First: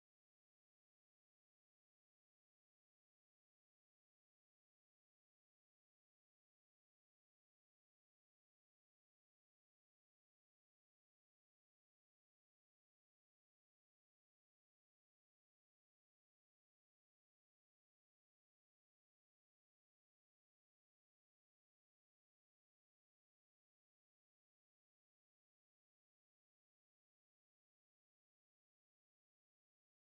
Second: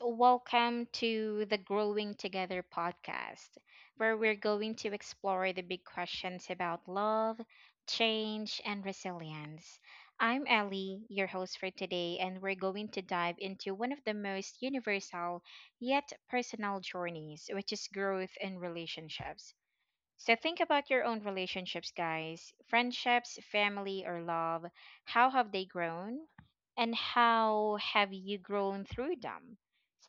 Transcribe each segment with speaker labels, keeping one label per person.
Speaker 1: welcome to the Growing Together podcast, where we're going to explore the big questions about love, change, and resilience. I'm Ellie, your host for today, and we're going to dive into one of the most universal yet personal journeys, which is growth in relationships. So think about your own relationships, guys. Friendships, family, or love. How have they grown? And how have you grown through them?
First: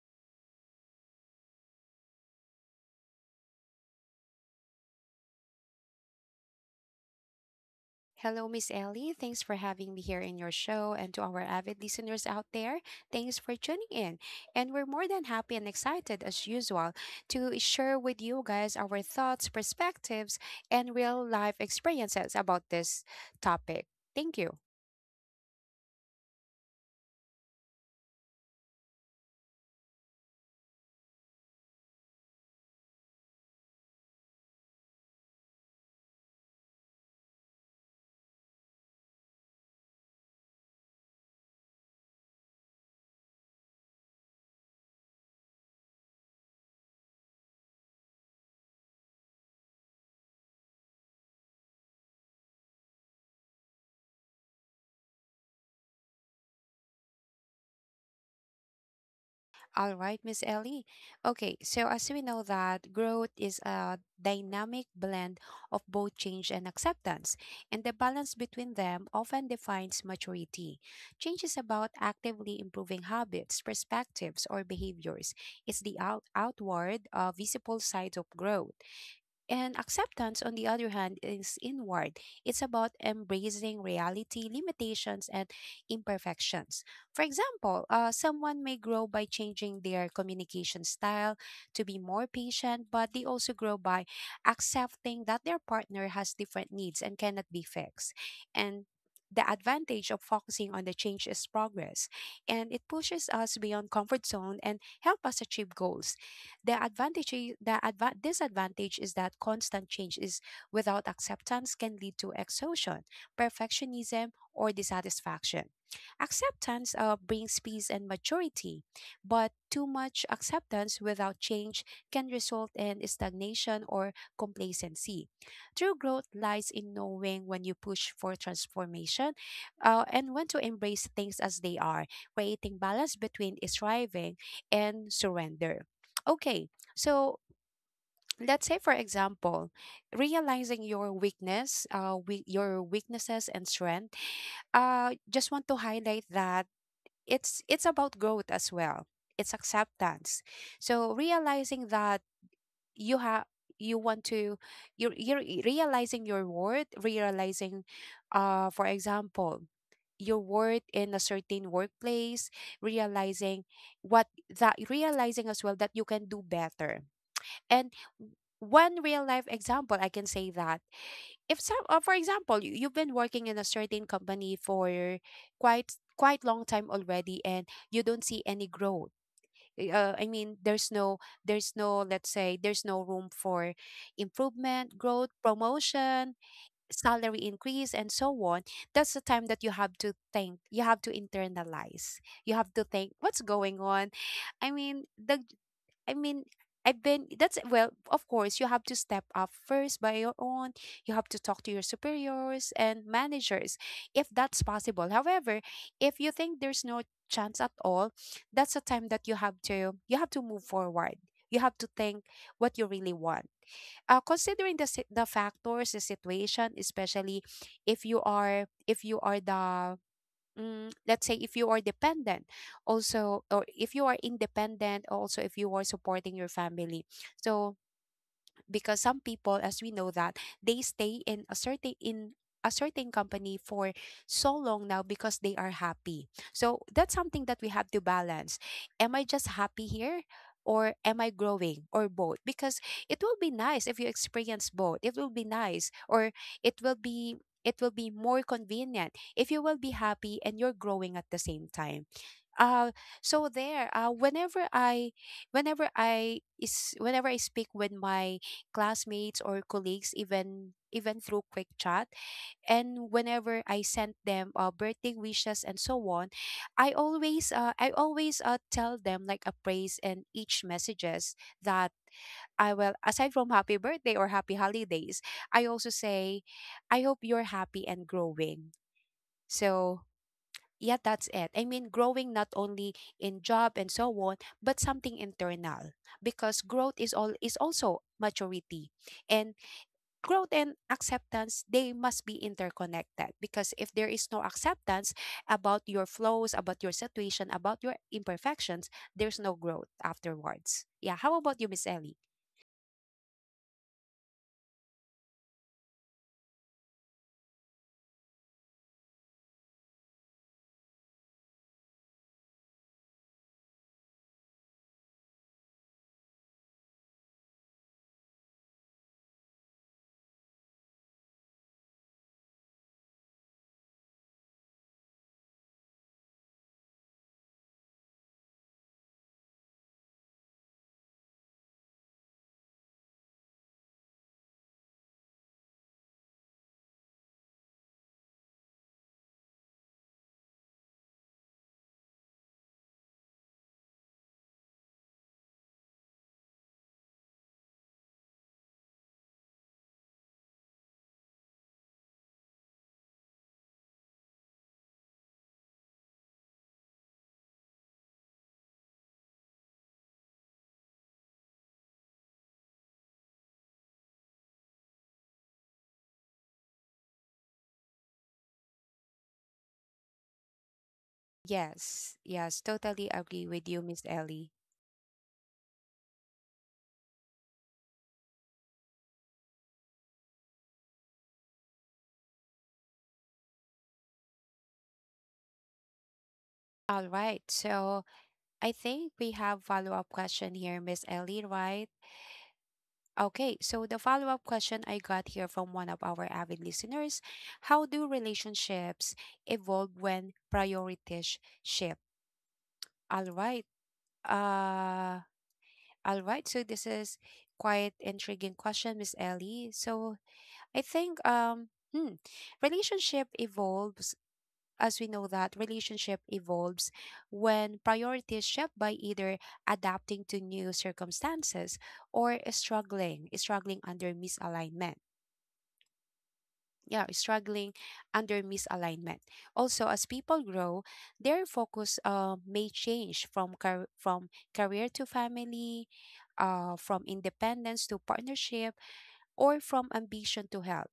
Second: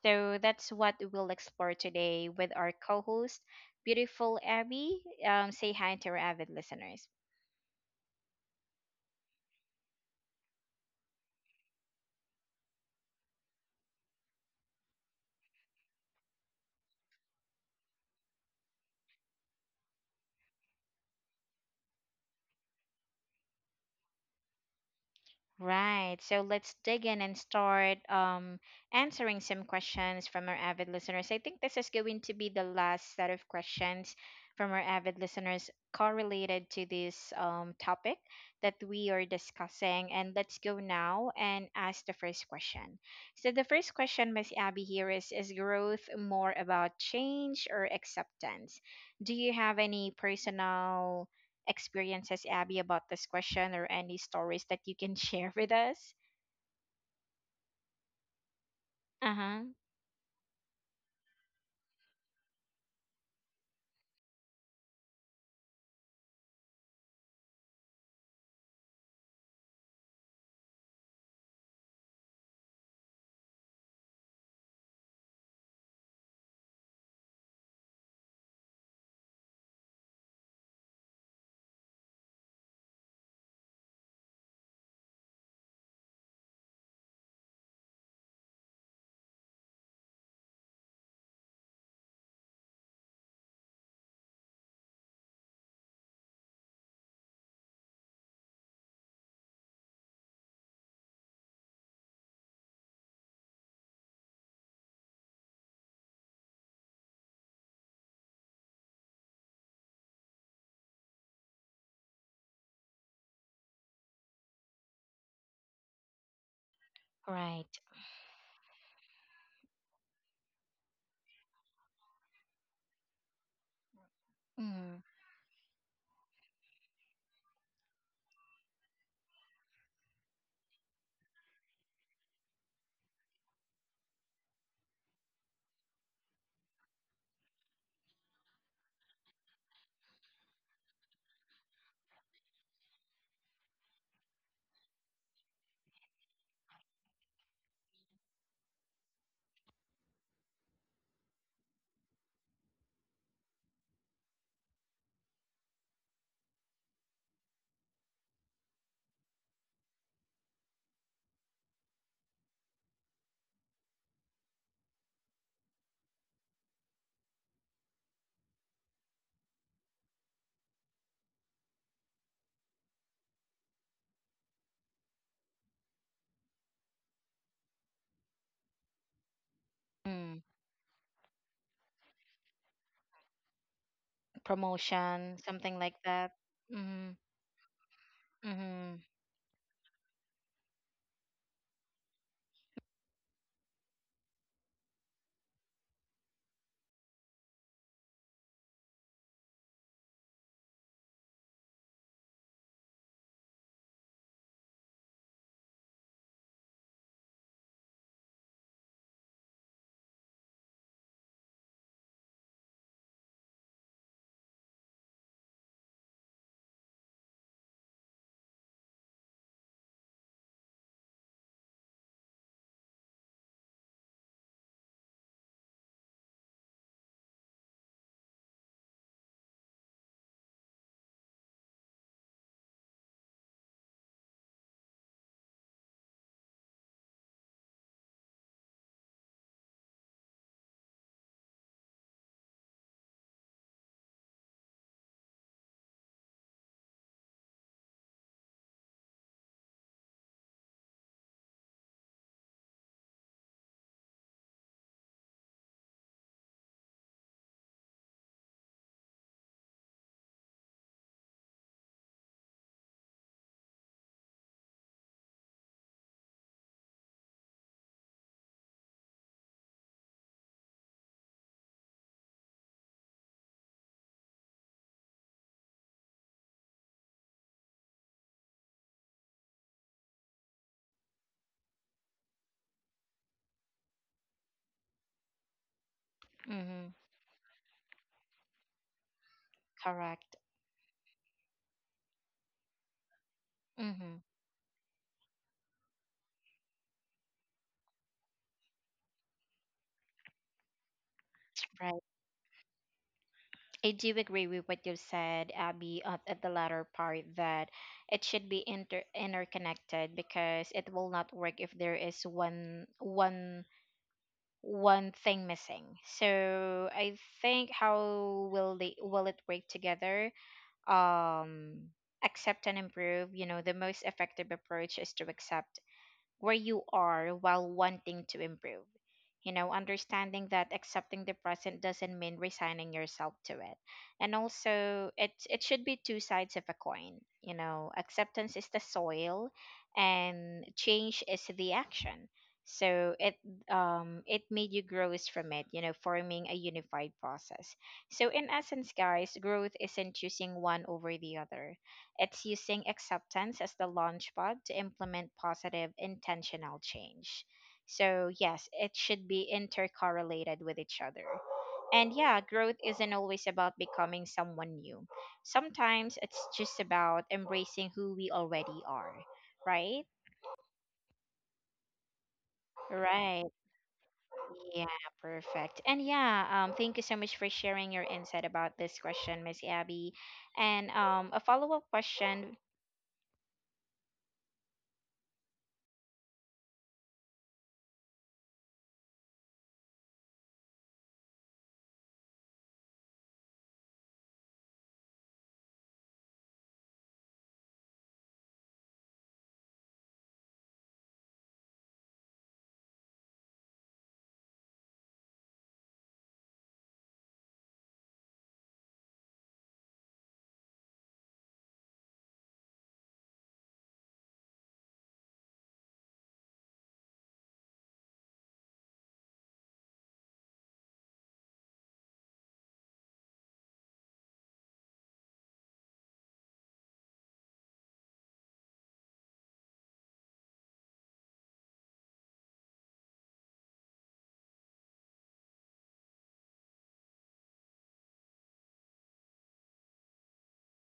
Speaker 1: So that's what we'll explore today with our co host, beautiful Abby. Say hi to our avid listeners.
Speaker 2: Hello, Miss Ellie. Thanks for having me here in your show. And to our avid listeners out there, thanks for tuning in. And we're more than happy and excited, as usual, to share with you guys our thoughts, perspectives, and real life experiences about this topic. Thank you.
Speaker 1: Right. So let's dig in and start answering some questions from our avid listeners. I think this is going to be the last set of questions from our avid listeners correlated to this topic that we are discussing. And let's go now and ask the first question. So the first question, Miss Abby, here is growth more about change or acceptance? Do you have any personal experiences, Abby, about this question or any stories that you can share with us? Uh huh.
Speaker 2: All right, Miss Ellie. Okay, so as we know that growth is a dynamic blend of both change and acceptance, and the balance between them often defines maturity. Change is about actively improving habits, perspectives, or behaviors. It's the outward, visible side of growth. And acceptance, on the other hand, is inward. It's about embracing reality, limitations, and imperfections. For example, someone may grow by changing their communication style to be more patient, but they also grow by accepting that their partner has different needs and cannot be fixed. And the advantage of focusing on the change is progress, and it pushes us beyond comfort zone and help us achieve goals. The advantage, I- the adva- disadvantage is that constant change is without acceptance can lead to exhaustion, perfectionism, or dissatisfaction. Acceptance brings
Speaker 1: Right.
Speaker 2: peace and maturity, but too much acceptance without change can result in stagnation or
Speaker 1: Mm.
Speaker 2: complacency. True growth lies in knowing when you push for transformation and when to embrace things as they are, creating balance between striving and surrender. Okay, so let's say, for example, realizing your weakness, your weaknesses and strength. Just want to highlight that it's about growth as well. It's acceptance. So realizing that you have you want to you're realizing your worth, realizing, for example, your worth in a certain workplace, realizing what that realizing as well that you can do better. And one real life example, I can say that if for example, you've been working in a certain company for quite long time already, and you don't see any growth. I
Speaker 1: Mm.
Speaker 2: mean, there's no, let's say, there's no room for improvement, growth,
Speaker 1: Promotion, something like that.
Speaker 2: promotion,
Speaker 1: Mm-hmm.
Speaker 2: salary increase, and so on.
Speaker 1: Mm-hmm.
Speaker 2: That's the time that you have to think. You have to internalize. You have to think what's going on. I mean, the I mean, I've been that's Well, of course, you have to step up first by your own. You have to talk to your superiors and managers if that's possible. However, if you think there's no chance at all, that's a time that you have to move forward. You have to think what you really want. Considering the factors, the situation, especially if you are the let's say, if you are dependent also, or if you are independent also, if you are supporting your family. So because some people, as we know, that they stay in a certain company for so long now because they are happy. So that's something that we have to balance. Am I just happy here or am I growing or both? Because it will be nice if you experience both. It will be nice, or it will be it will be more convenient if you will be happy and you're growing at the same time. uh so there, whenever I speak with my classmates or colleagues, even through quick chat, and whenever I send them birthday wishes and so on, I always tell them like a praise in each messages, that I will, aside from happy birthday or happy holidays, I also say I hope you're happy and growing. So yeah, that's it. I mean, growing not only in job and so on, but something internal, because
Speaker 1: Mm-hmm.
Speaker 2: growth is also maturity. And
Speaker 1: Correct.
Speaker 2: growth and acceptance, they must be interconnected, because if there
Speaker 1: Mm-hmm.
Speaker 2: is no acceptance about your flows, about your situation, about your imperfections, there's no growth afterwards. Yeah, how about you, Miss
Speaker 1: Right.
Speaker 2: Ellie?
Speaker 1: I do agree with what you said, Abby, at the latter part that it should be interconnected because it will not work if there is one one thing missing. So I think how will they will it work together? um Accept and improve, you know, the most effective approach is to accept where you are while wanting to improve. You know, understanding that accepting the present doesn't mean resigning yourself to it. And also it should be two sides of a coin. You know, acceptance is the soil and change is the action. So it made you grows from it, you know, forming a unified process. So in essence, guys, growth isn't choosing one over the other, it's using acceptance as the launchpad to implement positive intentional change. So, yes, it should be intercorrelated with each other. And yeah, growth isn't always about becoming someone new. Sometimes it's just about embracing who we already are, right?
Speaker 2: Yes, yes, totally agree
Speaker 1: Right.
Speaker 2: with you, Miss Ellie.
Speaker 1: Yeah, perfect. And yeah, thank you so much for sharing your insight about this question, Miss Abby. And a follow up question.
Speaker 2: All right. So, I think we have follow-up question here, Miss Ellie, right? Okay, so the follow up question I got here from one of our avid listeners: How do relationships evolve when priorities shift? All right. Uh, So this is quite intriguing question, Miss Ellie. So I think, hmm, relationship evolves as we know that relationship evolves when priorities shift by either adapting to new circumstances or struggling under misalignment. yeah struggling under misalignment Also, as people grow, their focus may change from career to family, from independence to partnership, or from ambition to health.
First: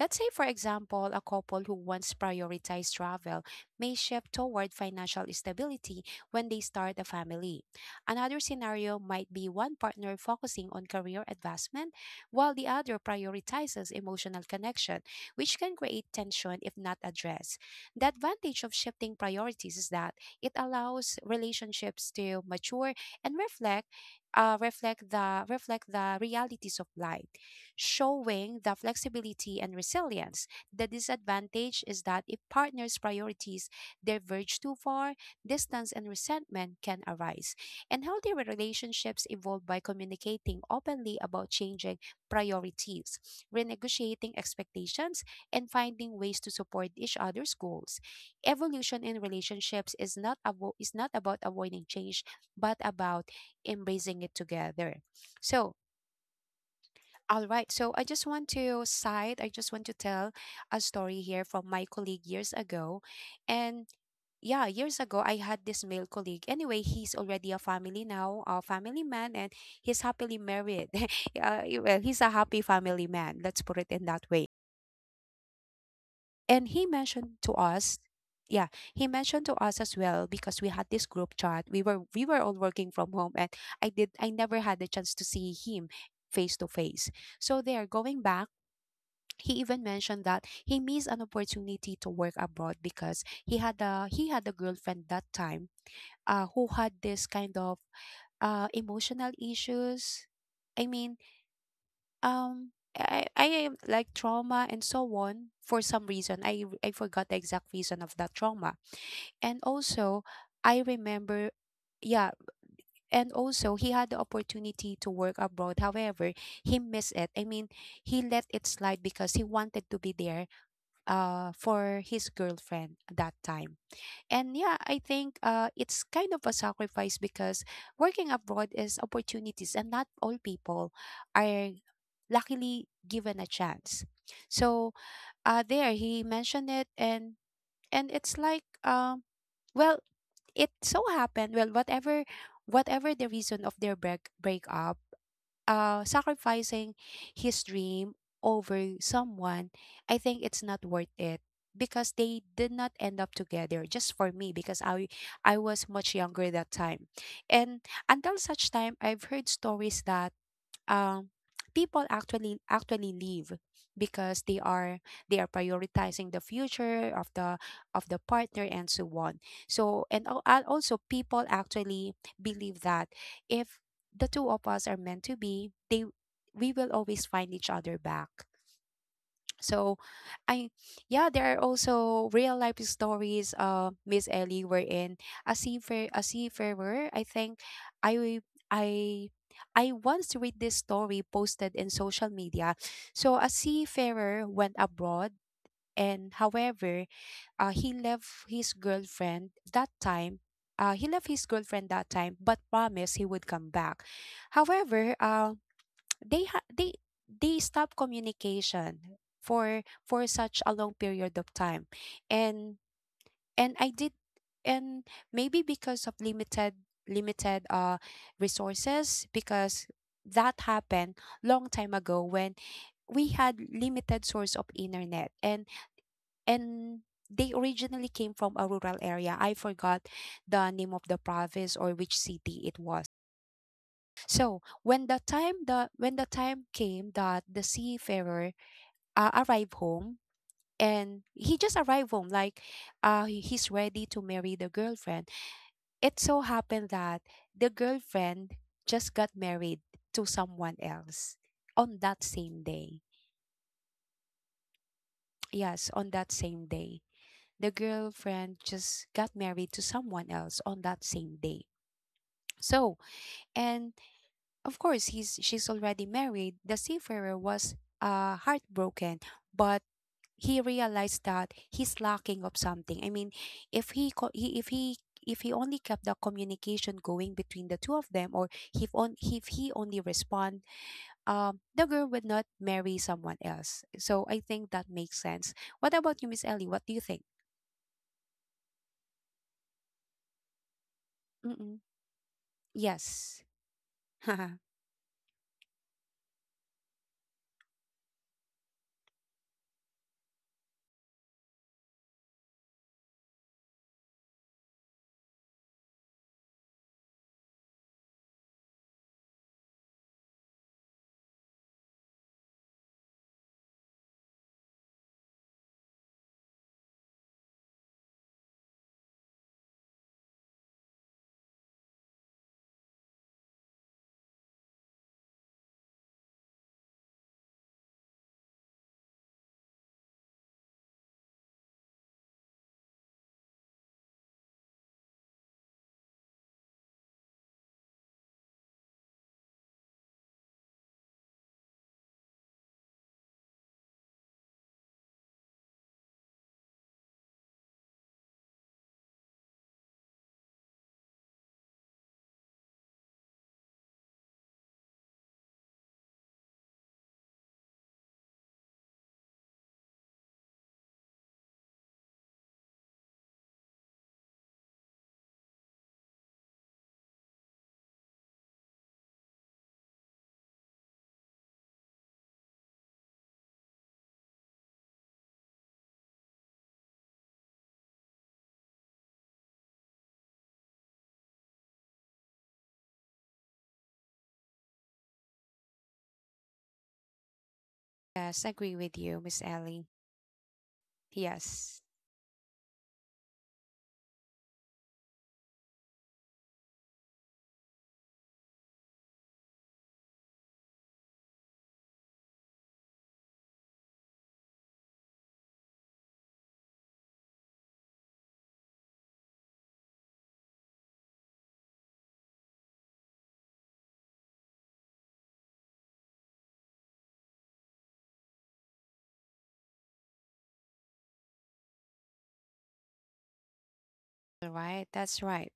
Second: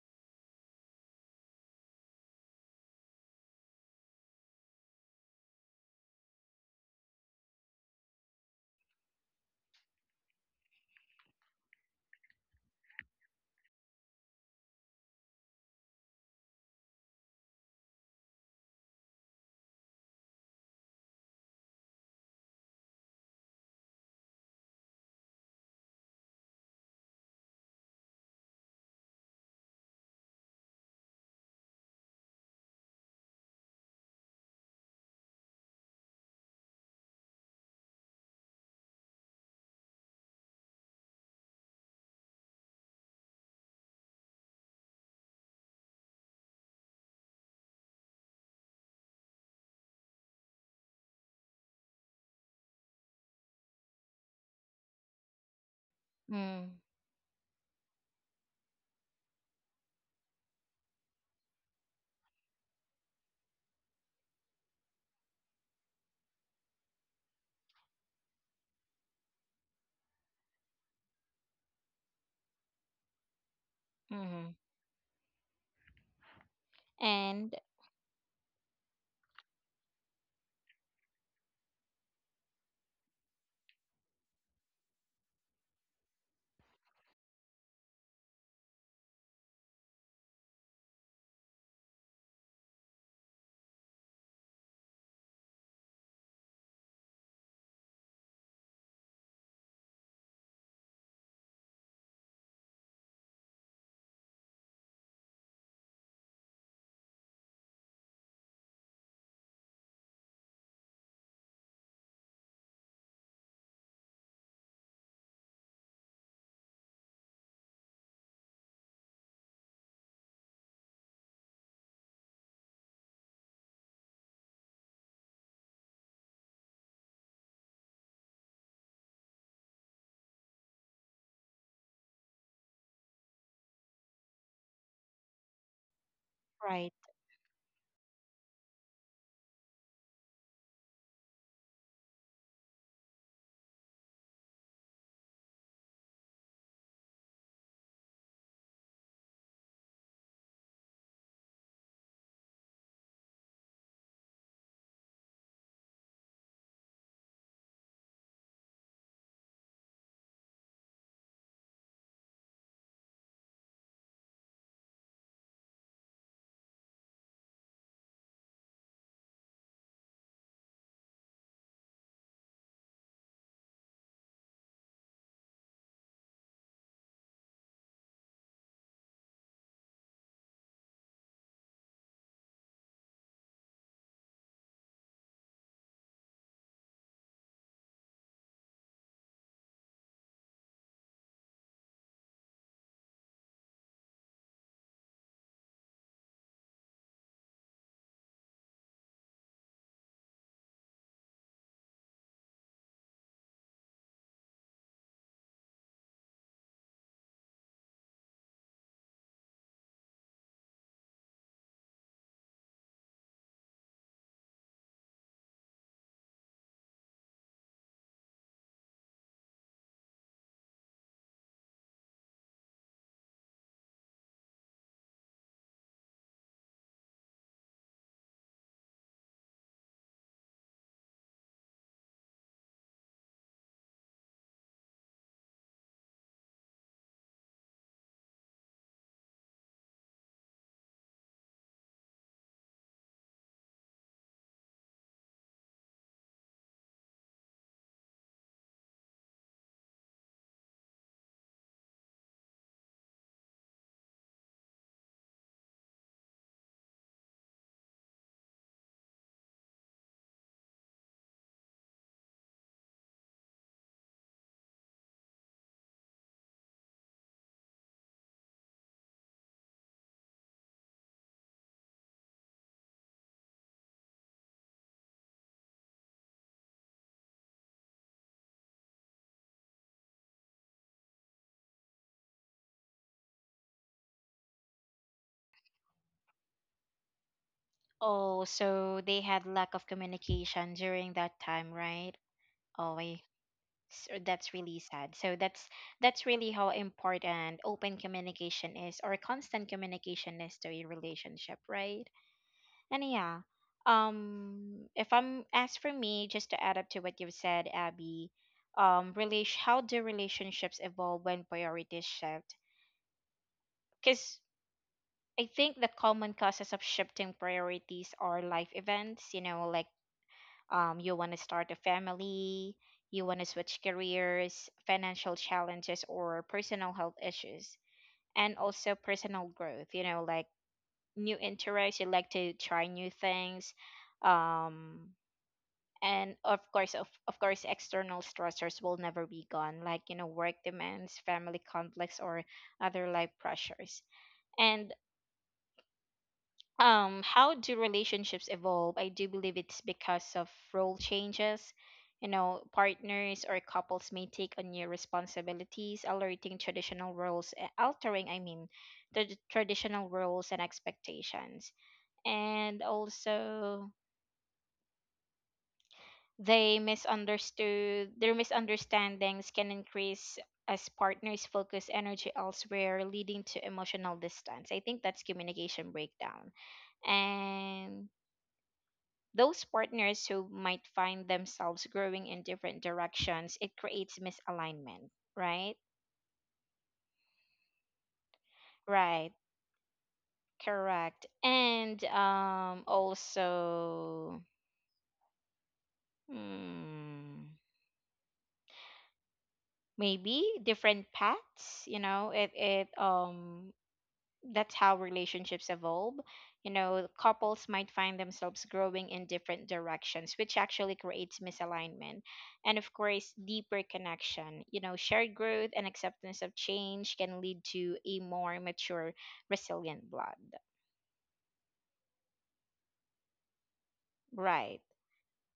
Speaker 2: Let's say, for example, a couple who once prioritized travel may shift toward financial stability when they start a family. Another scenario might be one partner focusing on career advancement while the other prioritizes emotional connection, which can create tension if not addressed. The advantage of shifting priorities is that it allows relationships to mature and reflect the realities of life, showing the flexibility and resilience. The disadvantage is that if partners' priorities diverge too far, distance and resentment can arise. And healthy relationships evolve by communicating openly about changing priorities, renegotiating expectations, and finding ways to support each other's goals. Evolution in relationships is not is not about avoiding change, but about embracing it together. So,
Speaker 1: Mm.
Speaker 2: all right. I just want to tell a story here from my colleague years ago. And yeah, years ago, I had this male colleague. Anyway, he's already a family now, a family man, and he's happily married. Well, he's a happy family man. Let's put it in that way.
Speaker 1: Hmm.
Speaker 2: And he mentioned to
Speaker 1: And
Speaker 2: us, yeah, he mentioned to us as well, because we had this group chat. We were all working from home, and I never had the chance to see him face to face. So there, going back, he even mentioned that he missed an opportunity to work abroad because he had a girlfriend that time, who had this kind of emotional issues. I mean, um I am like trauma and so on. For some reason, I forgot the exact reason of that trauma. And also, I remember, yeah, and also he had the opportunity to work abroad. However, he missed it. I mean, he let it slide because he wanted to be there, for his girlfriend that time. And yeah, I think it's kind of a sacrifice, because working abroad is opportunities, and not all people are luckily given a chance. So there he mentioned it,
Speaker 1: right.
Speaker 2: and it's like, well, it so happened. Well, whatever the reason of their breakup, sacrificing his dream over someone, I think it's not worth it, because they did not end up together. Just for me, because I was much younger that time. And until such time I've heard stories that um people actually leave because they are, they are prioritizing the future of the, of the partner and so on. So, and also, people actually believe that if the two of us are meant to be, they we will always find each other back. So I yeah, there are also real life stories, Miss Ellie, wherein a seafarer, a seafarer I think I i I once read this story posted in social media. So a seafarer went abroad, and however, uh, he left his girlfriend that time he left his girlfriend that time, but promised he would come back. However, they ha- they stop communication for such a long period of time. And and I did and Maybe because of limited, limited uh resources, because that happened long time ago when we had limited source of internet, and and they originally came from a rural area. I forgot the name of the province or which city it was. So when the time the when the time came that the seafarer arrived home, and he just arrived home, like, he's ready to marry the girlfriend. It so happened that the girlfriend just got married to someone else on that same day. Yes, on that same day. The girlfriend just got married to someone else on that same day. So, and, of course, he's she's already married. The seafarer was heartbroken, but he realized that he's lacking of something. I mean, if he, if he only kept the communication going between the two of them, or if, on if he only respond, the girl would not marry someone else. So I think that makes sense. What about you, Miss Ellie? What do you think?
Speaker 1: Oh, so they had lack of communication during that time,
Speaker 2: Mm-mm.
Speaker 1: right? Oh, I,
Speaker 2: Yes.
Speaker 1: so that's really sad. So that's really how important open communication is or constant communication is to a relationship, right? And yeah, if I'm as for me, just to add up to what you've said, Abby, how do relationships evolve when priorities shift? Because I think the common causes of shifting priorities are life events, you know, like you want to start a family, you want to switch careers, financial challenges, or personal health issues, and also personal growth, you know, like new interests, you like to try new things. Um, and of course, of course, external stressors will never be gone, like, you know, work demands, family conflicts, or other life pressures. And how do relationships evolve? I do believe it's because of role changes. You know, partners or couples may take on new responsibilities alerting traditional roles, altering, I mean, traditional roles and expectations. And also they misunderstood their misunderstandings can increase as partners focus energy elsewhere, leading to emotional distance. I think that's communication breakdown. And those partners who might find themselves growing in different directions, it creates misalignment, right?
Speaker 2: Yes, agree with you,
Speaker 1: Right,
Speaker 2: Miss Ellie.
Speaker 1: correct.
Speaker 2: Yes.
Speaker 1: And also, hmm, maybe different paths, you know, it that's how relationships evolve. You know, couples might find themselves growing in different directions, which actually creates misalignment. And of course, deeper connection. You know, shared growth and acceptance of change can lead to a more mature, resilient blood.
Speaker 2: All
Speaker 1: Right.
Speaker 2: right. That's right.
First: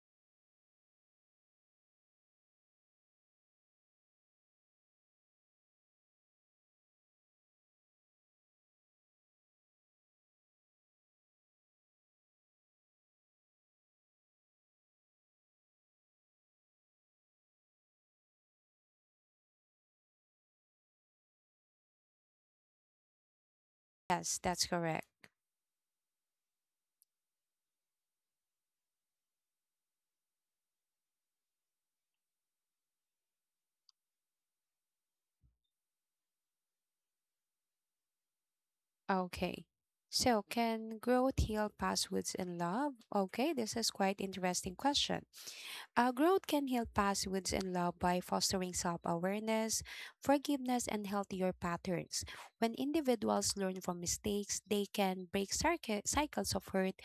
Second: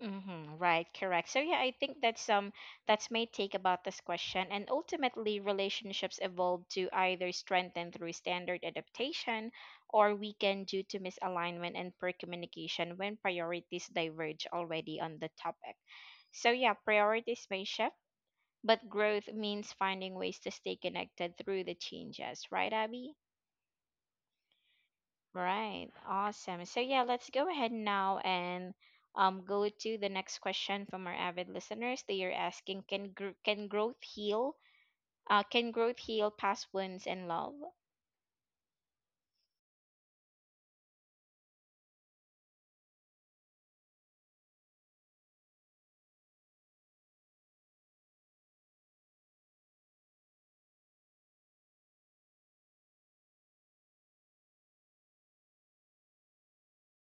Speaker 1: Mm-hmm, right, correct. So yeah, I think that's my take about this question. And ultimately, relationships evolve to either strengthen through standard adaptation or weaken due to misalignment and poor communication when priorities diverge already on the topic. So yeah, priorities may shift, but growth means finding ways to stay connected through the changes, right, Abby?
Speaker 2: Yes, that's correct.
Speaker 1: Right. Awesome. So yeah, let's go ahead now and go to the next question from our avid listeners. They are asking, can growth heal? Can growth heal past wounds and love?
Speaker 2: Okay. So, can growth heal past wounds in love? Okay, this is quite interesting question. Growth can heal past wounds and love by fostering self awareness, forgiveness, and healthier patterns. When individuals learn from mistakes, they can break cycles of hurt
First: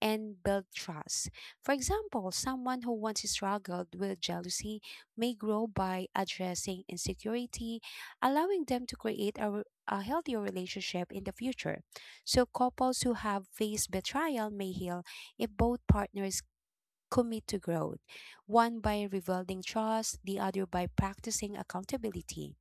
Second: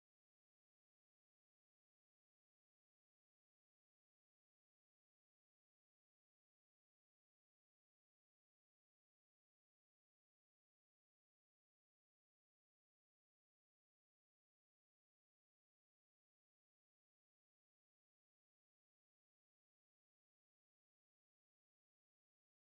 Speaker 2: and build trust. For example, someone who once struggled with jealousy may grow by addressing insecurity, allowing them to create a healthier relationship in the future. So, couples who have faced betrayal may heal if both partners commit to growth, one by rebuilding trust, the other by practicing accountability.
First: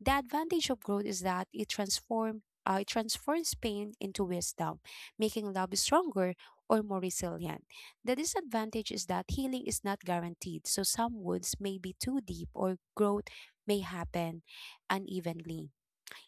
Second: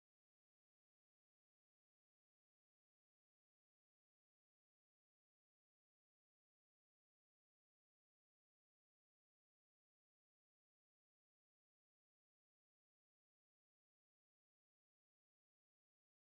Speaker 2: The advantage of growth is that it transforms pain into wisdom, making love stronger or more resilient. The disadvantage is that healing is not guaranteed, so some wounds may be too deep or growth may happen unevenly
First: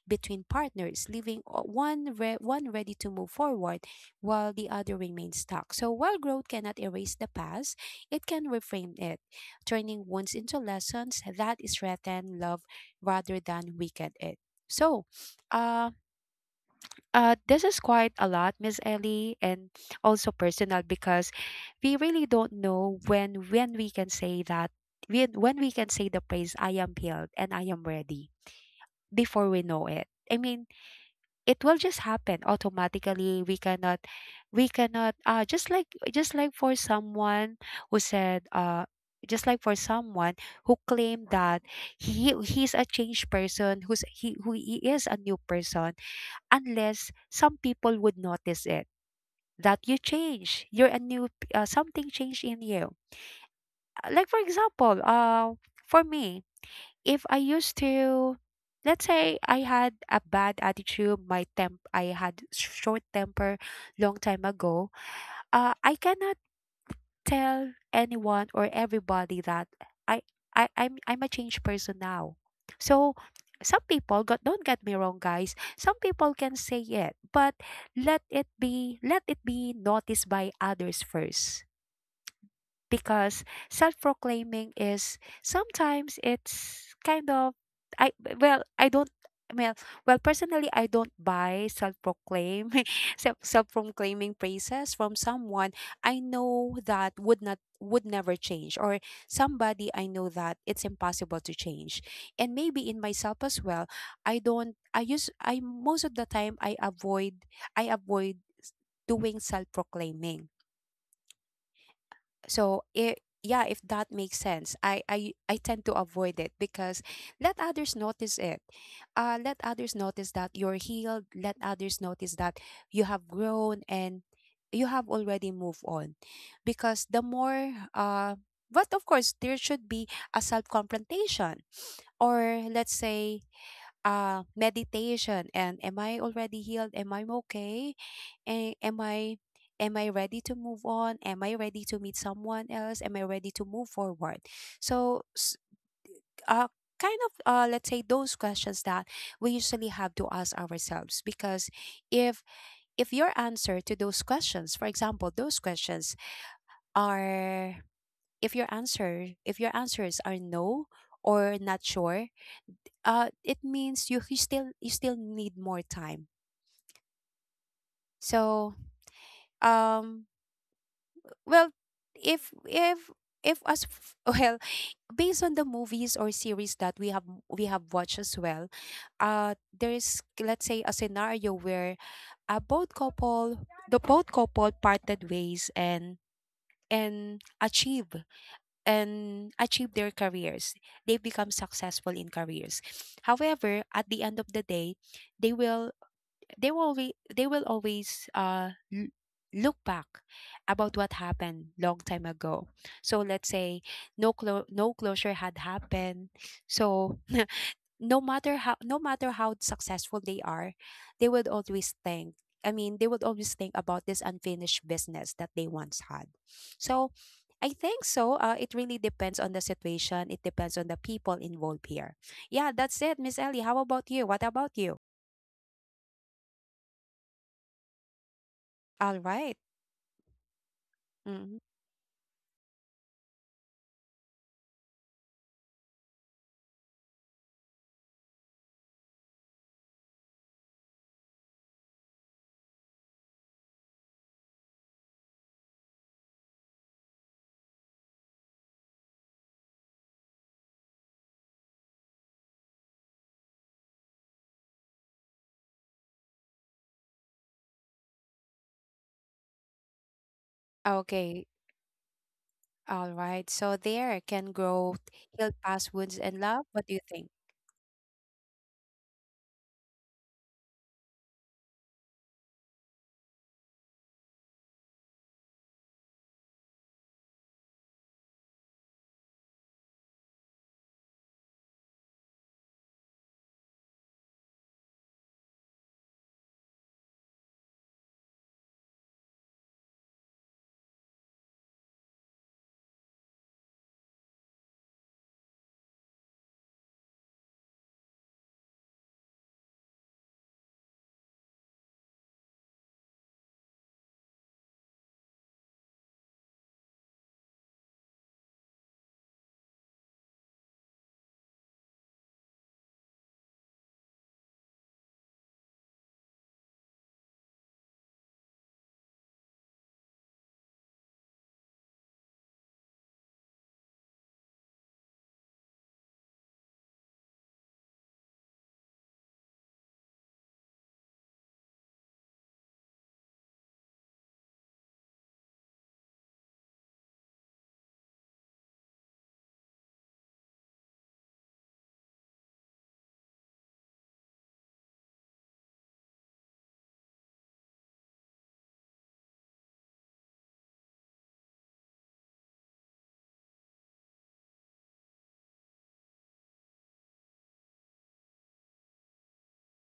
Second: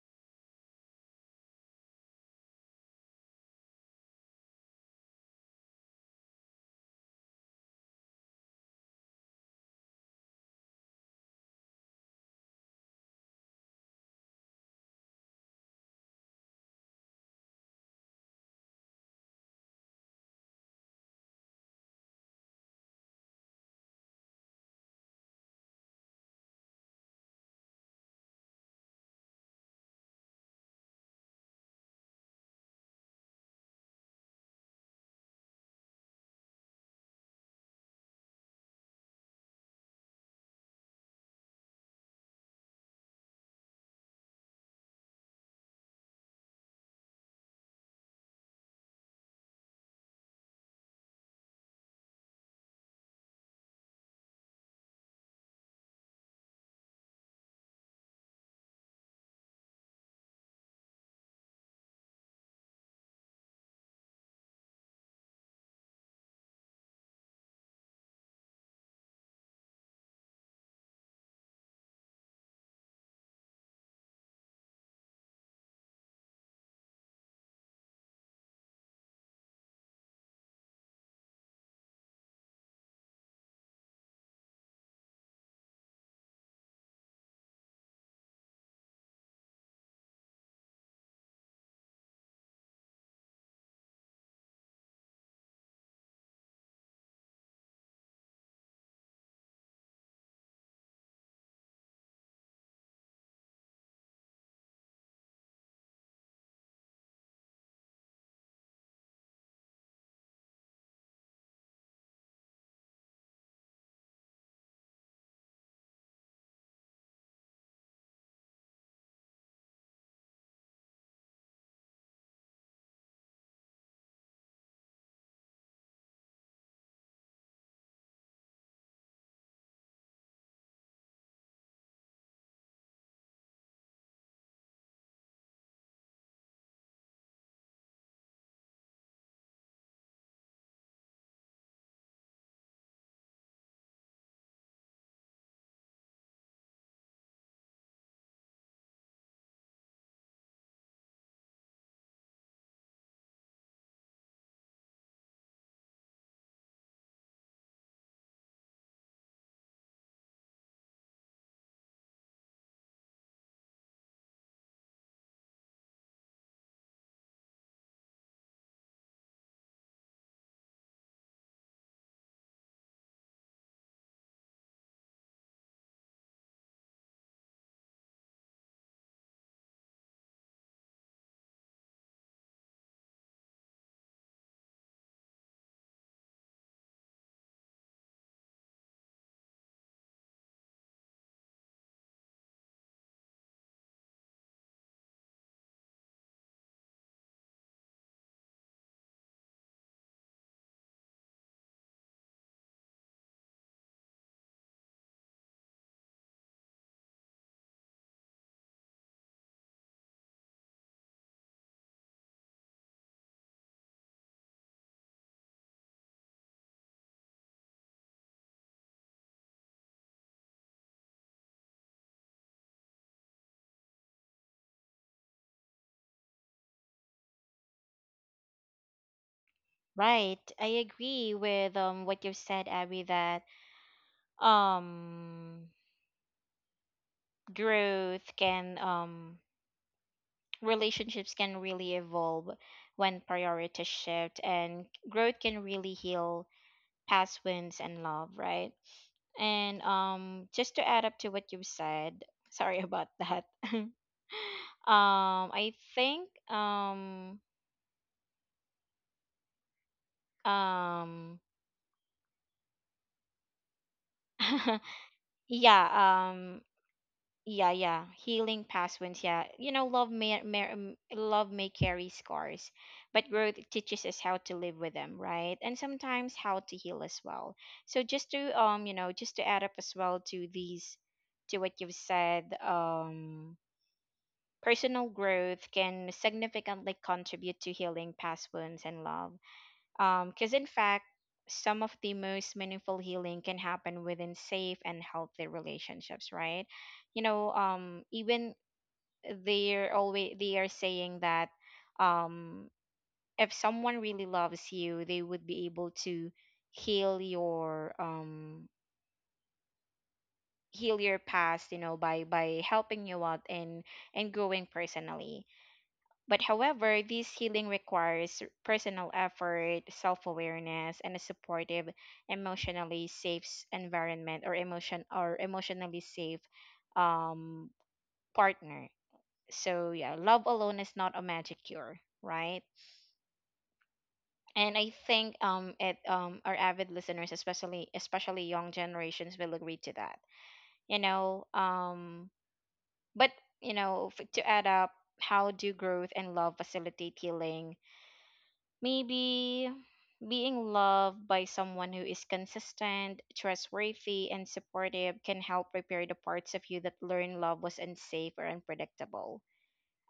Speaker 2: between partners, leaving one ready to move forward while the other remains stuck. So while growth cannot erase the past, it can reframe it, turning wounds into lessons that strengthen love rather than weaken it. So, uh, this is quite a lot, Miss Ellie, and also personal because we really don't know when we can say that when we can say the praise I am healed and I am ready before we know it. I mean, it will just happen automatically, we cannot just like for someone who said uh just like for someone who claimed that he's a changed person who he is a new person, unless some people would notice it, that you change, you're a something changed in you. Like for example, for me, if I used to, let's say, I had a bad attitude, I had short temper long time ago. I cannot tell anyone or everybody that I, I'm a changed person now. So some people got don't get me wrong guys, some people can say it, but let it be noticed by others first, because self-proclaiming is sometimes it's kind of, I well I don't well well personally I don't buy self-proclaim self-proclaiming praises from someone I know that would never change, or somebody I know that it's impossible to change, and maybe in myself as well. I don't I use I Most of the time I avoid doing self-proclaiming. So it Yeah, if that makes sense, I tend to avoid it because let others notice it. Let others notice that you're healed, let others notice that you have grown and you have already moved on. Because the more But of course, there should be a self confrontation, or let's say, meditation. And am I already healed, am I okay, am I, am I ready to move on? Am I ready to meet someone else? Am I ready to move forward? So s- uh Kind of, let's say, those questions that we usually have to ask ourselves, because if your answer to those questions, for example, those questions are, if your answers are no or not sure, it means you still need more time. so um Well, if if if as f- well, based on the movies or series that we have watched as well, there is, let's say, a scenario where a both couple the both couple parted ways and and achieve and achieve their careers, they become successful in careers. However, at the end of the day, they will they will always, look back about what happened long time ago. So let's say, no closure had happened. So no matter how successful they are, they would always think. I mean, they would always think about this unfinished business that they once had. So I think so. It really depends on the situation. It depends on the people involved here. Yeah, that's it, Miss Ellie. How about you? What about you? All right.
Speaker 1: Right. I agree
Speaker 2: Hmm.
Speaker 1: with what you've said, Abby, that um growth can relationships can really evolve when priorities shift and growth can really heal past wounds and love, right? And just to add up to what you've said, sorry about that. um, I think um,
Speaker 2: Okay, all right. So there, can growth heal
Speaker 1: yeah,
Speaker 2: past wounds and love? What do you think?
Speaker 1: yeah, yeah, healing past wounds. Yeah, you know, love may carry scars, but growth teaches us how to live with them, right? And sometimes how to heal as well. So just to you know, just to add up as well to these, to what you've said. Personal growth can significantly contribute to healing past wounds and love. Because, in fact, some of the most meaningful healing can happen within safe and healthy relationships, right? You know, even they are saying that um, if someone really loves you, they would be able to heal your um heal your past, you know, by helping you out and growing personally. But however, this healing requires personal effort, self awareness, and a supportive, emotionally safe environment, or emotion or emotionally safe um, partner. So yeah, love alone is not a magic cure, right? And I think it our avid listeners, especially young generations, will agree to that. You know, but you know, to add up, how do growth and love facilitate healing? Maybe being loved by someone who is consistent, trustworthy, and supportive can help repair the parts of you that learn love was unsafe or unpredictable.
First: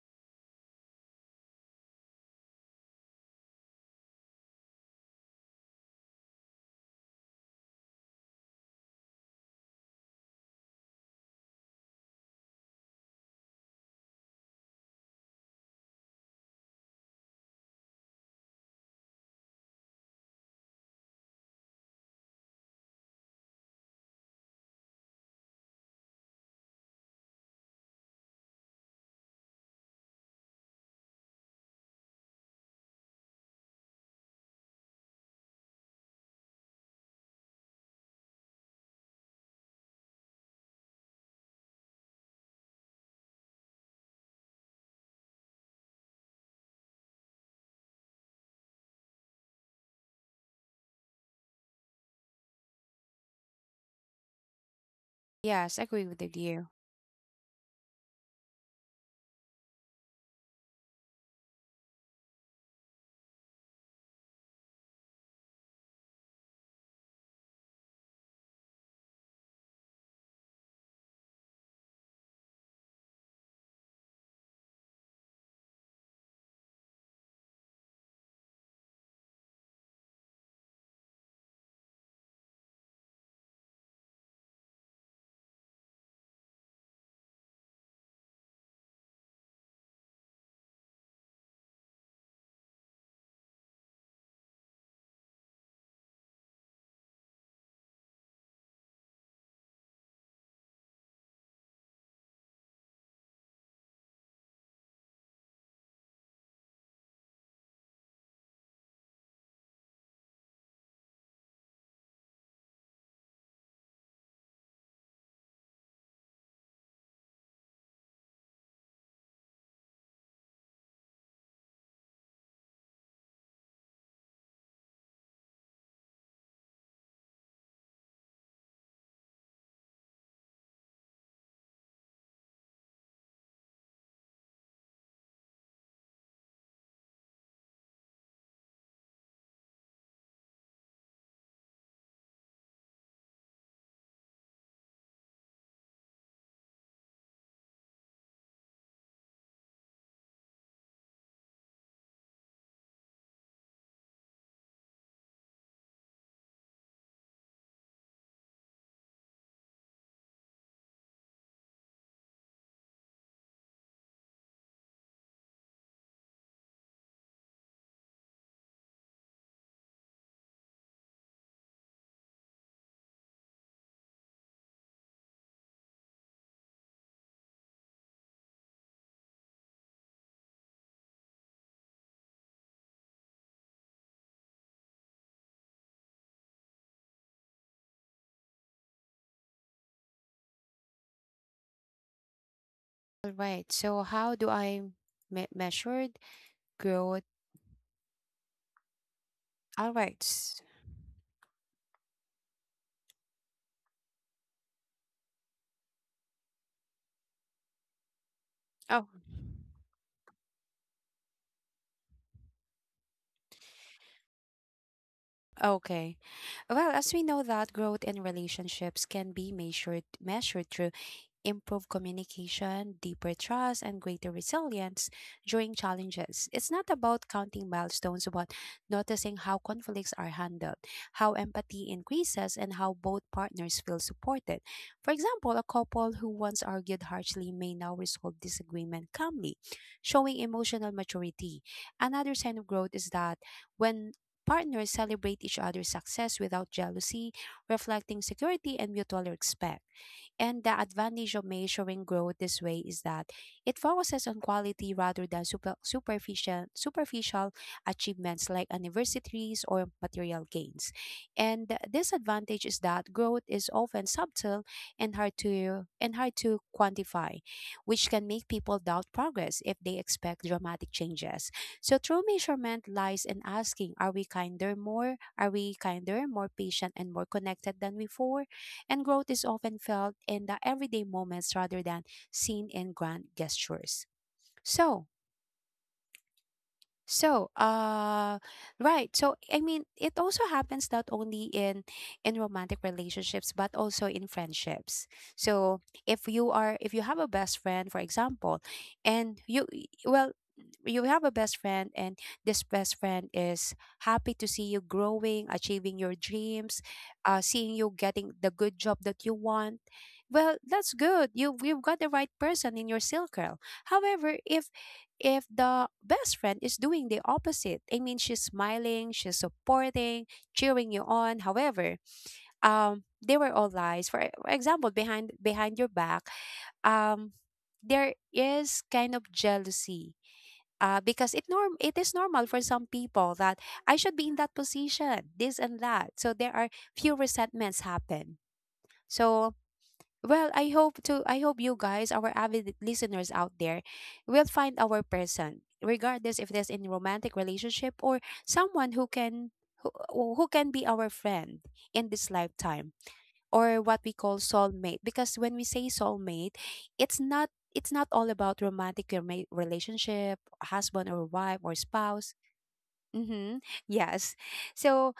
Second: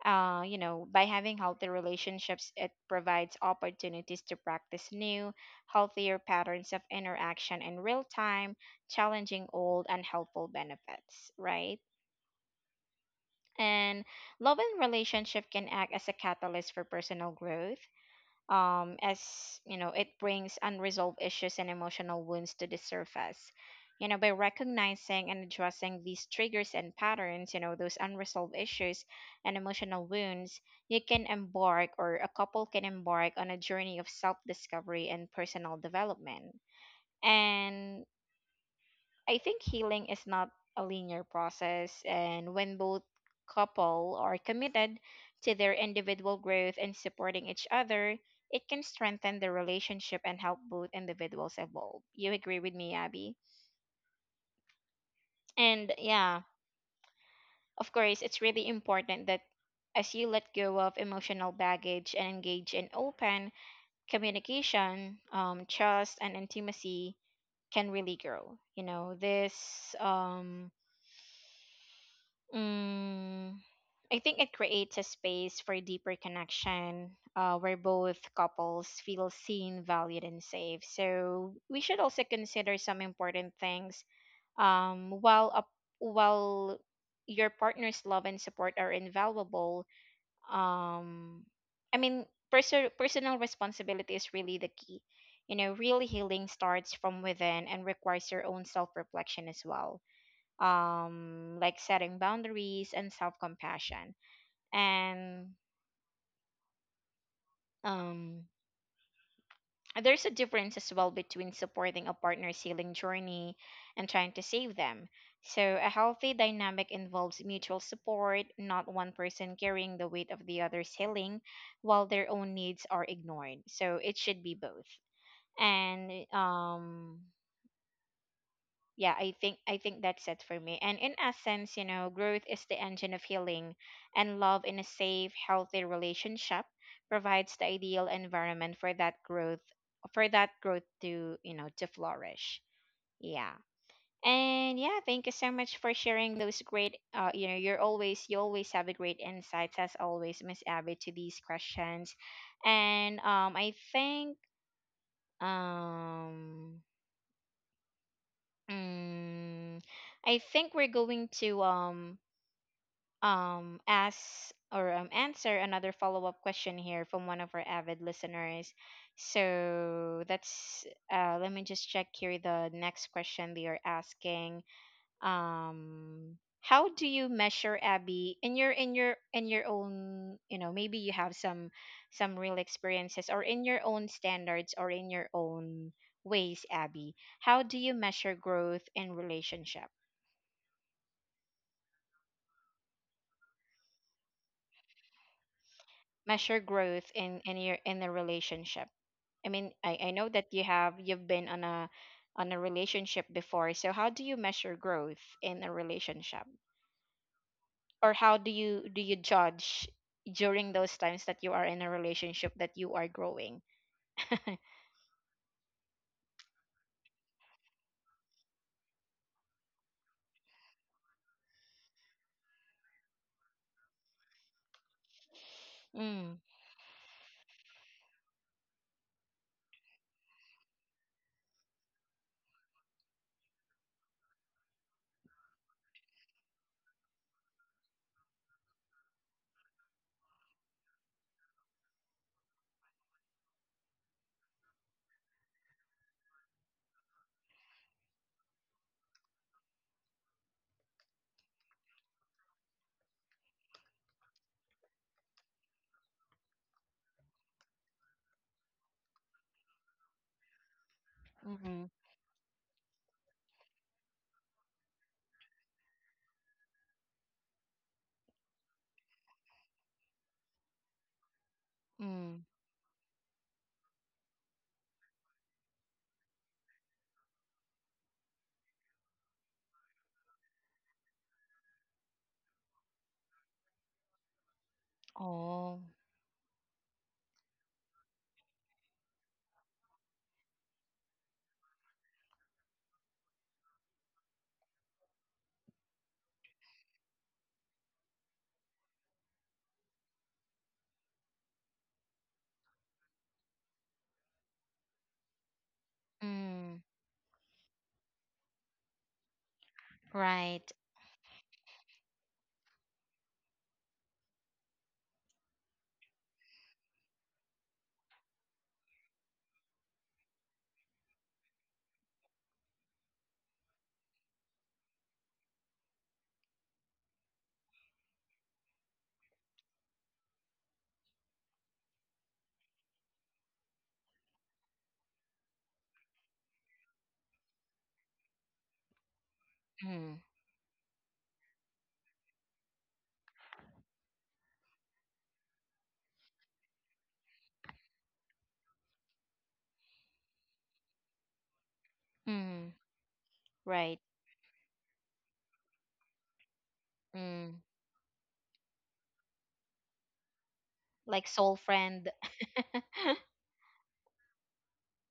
Speaker 1: You know, by having healthy relationships, it provides opportunities to practice new, healthier patterns of interaction in real time, challenging old unhelpful benefits, right? And love and relationship can act as a catalyst for personal growth, as you know it brings unresolved issues and emotional wounds to the surface. You know, by recognizing and addressing these triggers and patterns, you know, those unresolved issues and emotional wounds, you can embark or a couple can embark on a journey of self-discovery and personal development. And I think healing is not a linear process, and when both couple are committed to their individual growth and supporting each other, it can strengthen the relationship and help both individuals evolve. You agree with me, Abby?
Speaker 2: Yes,
Speaker 1: And
Speaker 2: agree with
Speaker 1: yeah,
Speaker 2: you.
Speaker 1: of course, it's really important that as you let go of emotional baggage and engage in open communication, trust and intimacy can really grow. You know, um, mm, I think it creates a space for deeper connection, where both couples feel seen, valued, and safe. So we should also consider some important things, um, while up while your partner's love and support are invaluable. Um, I mean, personal responsibility is really the key. You know, real healing starts from within and requires your own self reflection as well, like setting boundaries and self compassion. And um there's a difference as well between supporting a partner's healing journey and trying to save them. So, a healthy dynamic involves mutual support, not one person carrying the weight of the other's healing while their own needs are ignored. So, it should be both. And yeah, I think that's it for me. And in essence, you know, growth is the engine of healing, and love in a safe, healthy relationship provides the ideal environment for that growth, for that growth to, you know, to flourish. Yeah. And yeah, thank you so much for sharing those great, you know, you always have a great insights as always, Miss Abby, to these questions. And I think um mm, I think we're going to ask or answer another follow-up question here from one of our avid listeners. So that's let me just check here the next question they are asking. How do you measure, Abby, in your own, you know, maybe you have some real experiences or in your own standards or in your own ways, Abby, how do you measure growth in relationship,
Speaker 2: All right. So how do I measure
Speaker 1: measure growth
Speaker 2: growth?
Speaker 1: in the relationship? I mean,
Speaker 2: All
Speaker 1: I
Speaker 2: right.
Speaker 1: know that
Speaker 2: s-
Speaker 1: you have you've been on a relationship before, so how do you measure growth in a relationship, or how do you,
Speaker 2: Oh,
Speaker 1: do you judge during those times that you are in a relationship that you are growing?
Speaker 2: okay. Well, as we know that growth in relationships can be measured through improve communication, deeper trust, and greater resilience during
Speaker 1: Mm,
Speaker 2: challenges. It's not about counting milestones, but noticing how conflicts are handled, how empathy increases, and how both partners feel supported. For example, a couple who once argued harshly may now resolve disagreement calmly, showing emotional maturity. Another sign of growth is that when partners celebrate each other's success without jealousy, reflecting security and mutual respect. And the advantage of measuring growth this way is that it focuses on quality rather than superficial achievements like anniversaries or material gains. And the
Speaker 1: mm-hmm,
Speaker 2: disadvantage is that growth is often subtle and hard to quantify, which can make people doubt progress if they expect dramatic changes. So true
Speaker 1: mm,
Speaker 2: measurement lies in asking, Are we kinder, more patient and more connected than before? And growth is often felt in the everyday moments rather than seen in grand gestures. So,
Speaker 1: oh,
Speaker 2: so, uh, right. So, I mean, it also happens not only in romantic relationships but also in friendships. So, if you are, if you have a best friend, for example, and you have a best friend and this best friend is happy to see you growing, achieving your dreams,
Speaker 1: mm,
Speaker 2: uh, seeing you getting the good job that you want. Well,
Speaker 1: right,
Speaker 2: that's good. You've got the right person in your circle. However, if the best friend is doing the opposite, I mean she's smiling, she's supporting, cheering you on, however, um, they were all lies for example, behind your back, um, there is kind of jealousy, because it is normal for some people that I should be in that position, this and that. So there are few resentments happen. So,
Speaker 1: mm,
Speaker 2: I hope you guys, our avid listeners out there, will find our person, regardless if there's in romantic relationship or someone who who can be our friend in this
Speaker 1: mm,
Speaker 2: lifetime, or what
Speaker 1: right,
Speaker 2: we call soulmate. Because when we say soulmate,
Speaker 1: mm,
Speaker 2: it's not all about romantic relationship, husband or
Speaker 1: like
Speaker 2: wife
Speaker 1: soul
Speaker 2: or
Speaker 1: friend.
Speaker 2: spouse. Mm-hmm. Yes. So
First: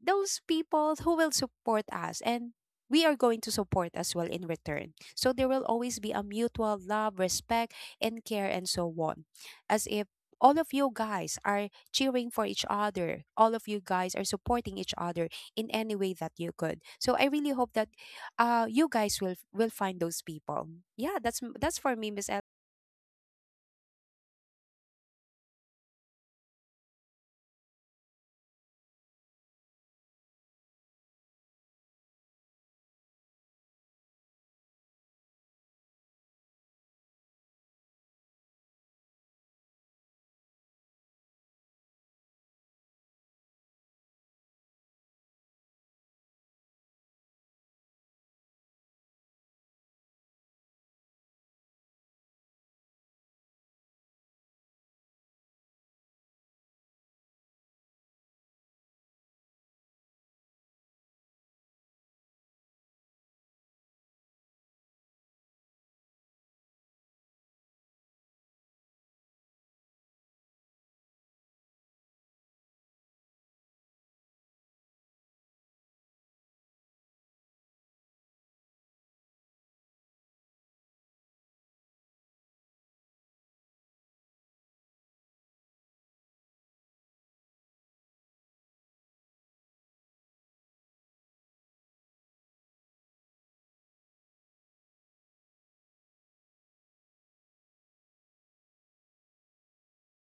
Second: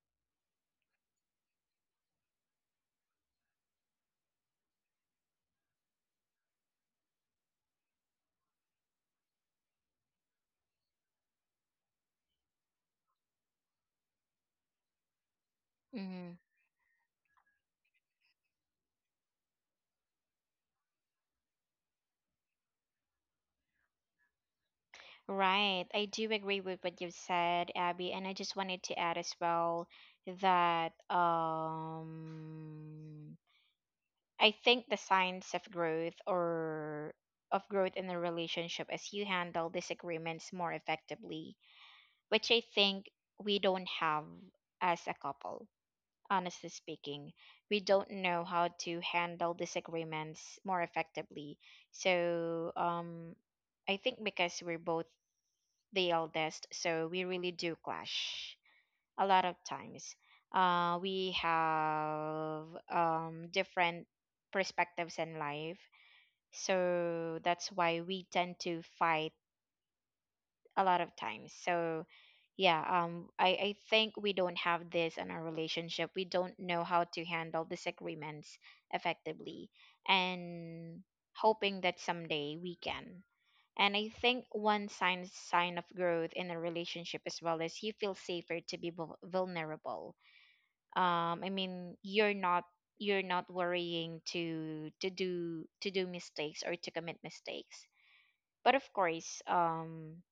Speaker 2: those people who will support us, and we are going to support as well in return. So there will always be a mutual love, respect, and care, and so on. As if all of you guys are cheering for each other, all of you guys are supporting each other in any way that
Speaker 1: Mm,
Speaker 2: you could. So I really hope that you guys will find those people. Yeah, that's for me, Miss. L.
Speaker 1: right. I do agree with what you've said, Abby, and I just wanted to add as well that I think the signs of growth or of growth in a relationship is you handle disagreements more effectively, which I think we don't have as a couple. Honestly speaking, we don't know how to handle disagreements more effectively. So, I think because we're both the eldest, so we really do clash a lot of times. We have different perspectives in life, so that's why we tend to fight a lot of times. So yeah, I think we don't have this in our relationship. We don't know how to handle disagreements effectively and hoping that someday we can. And I think one sign of growth in a relationship as well is you feel safer to be vulnerable. I mean, you're not, you're not worrying to do mistakes or to commit mistakes. But of course,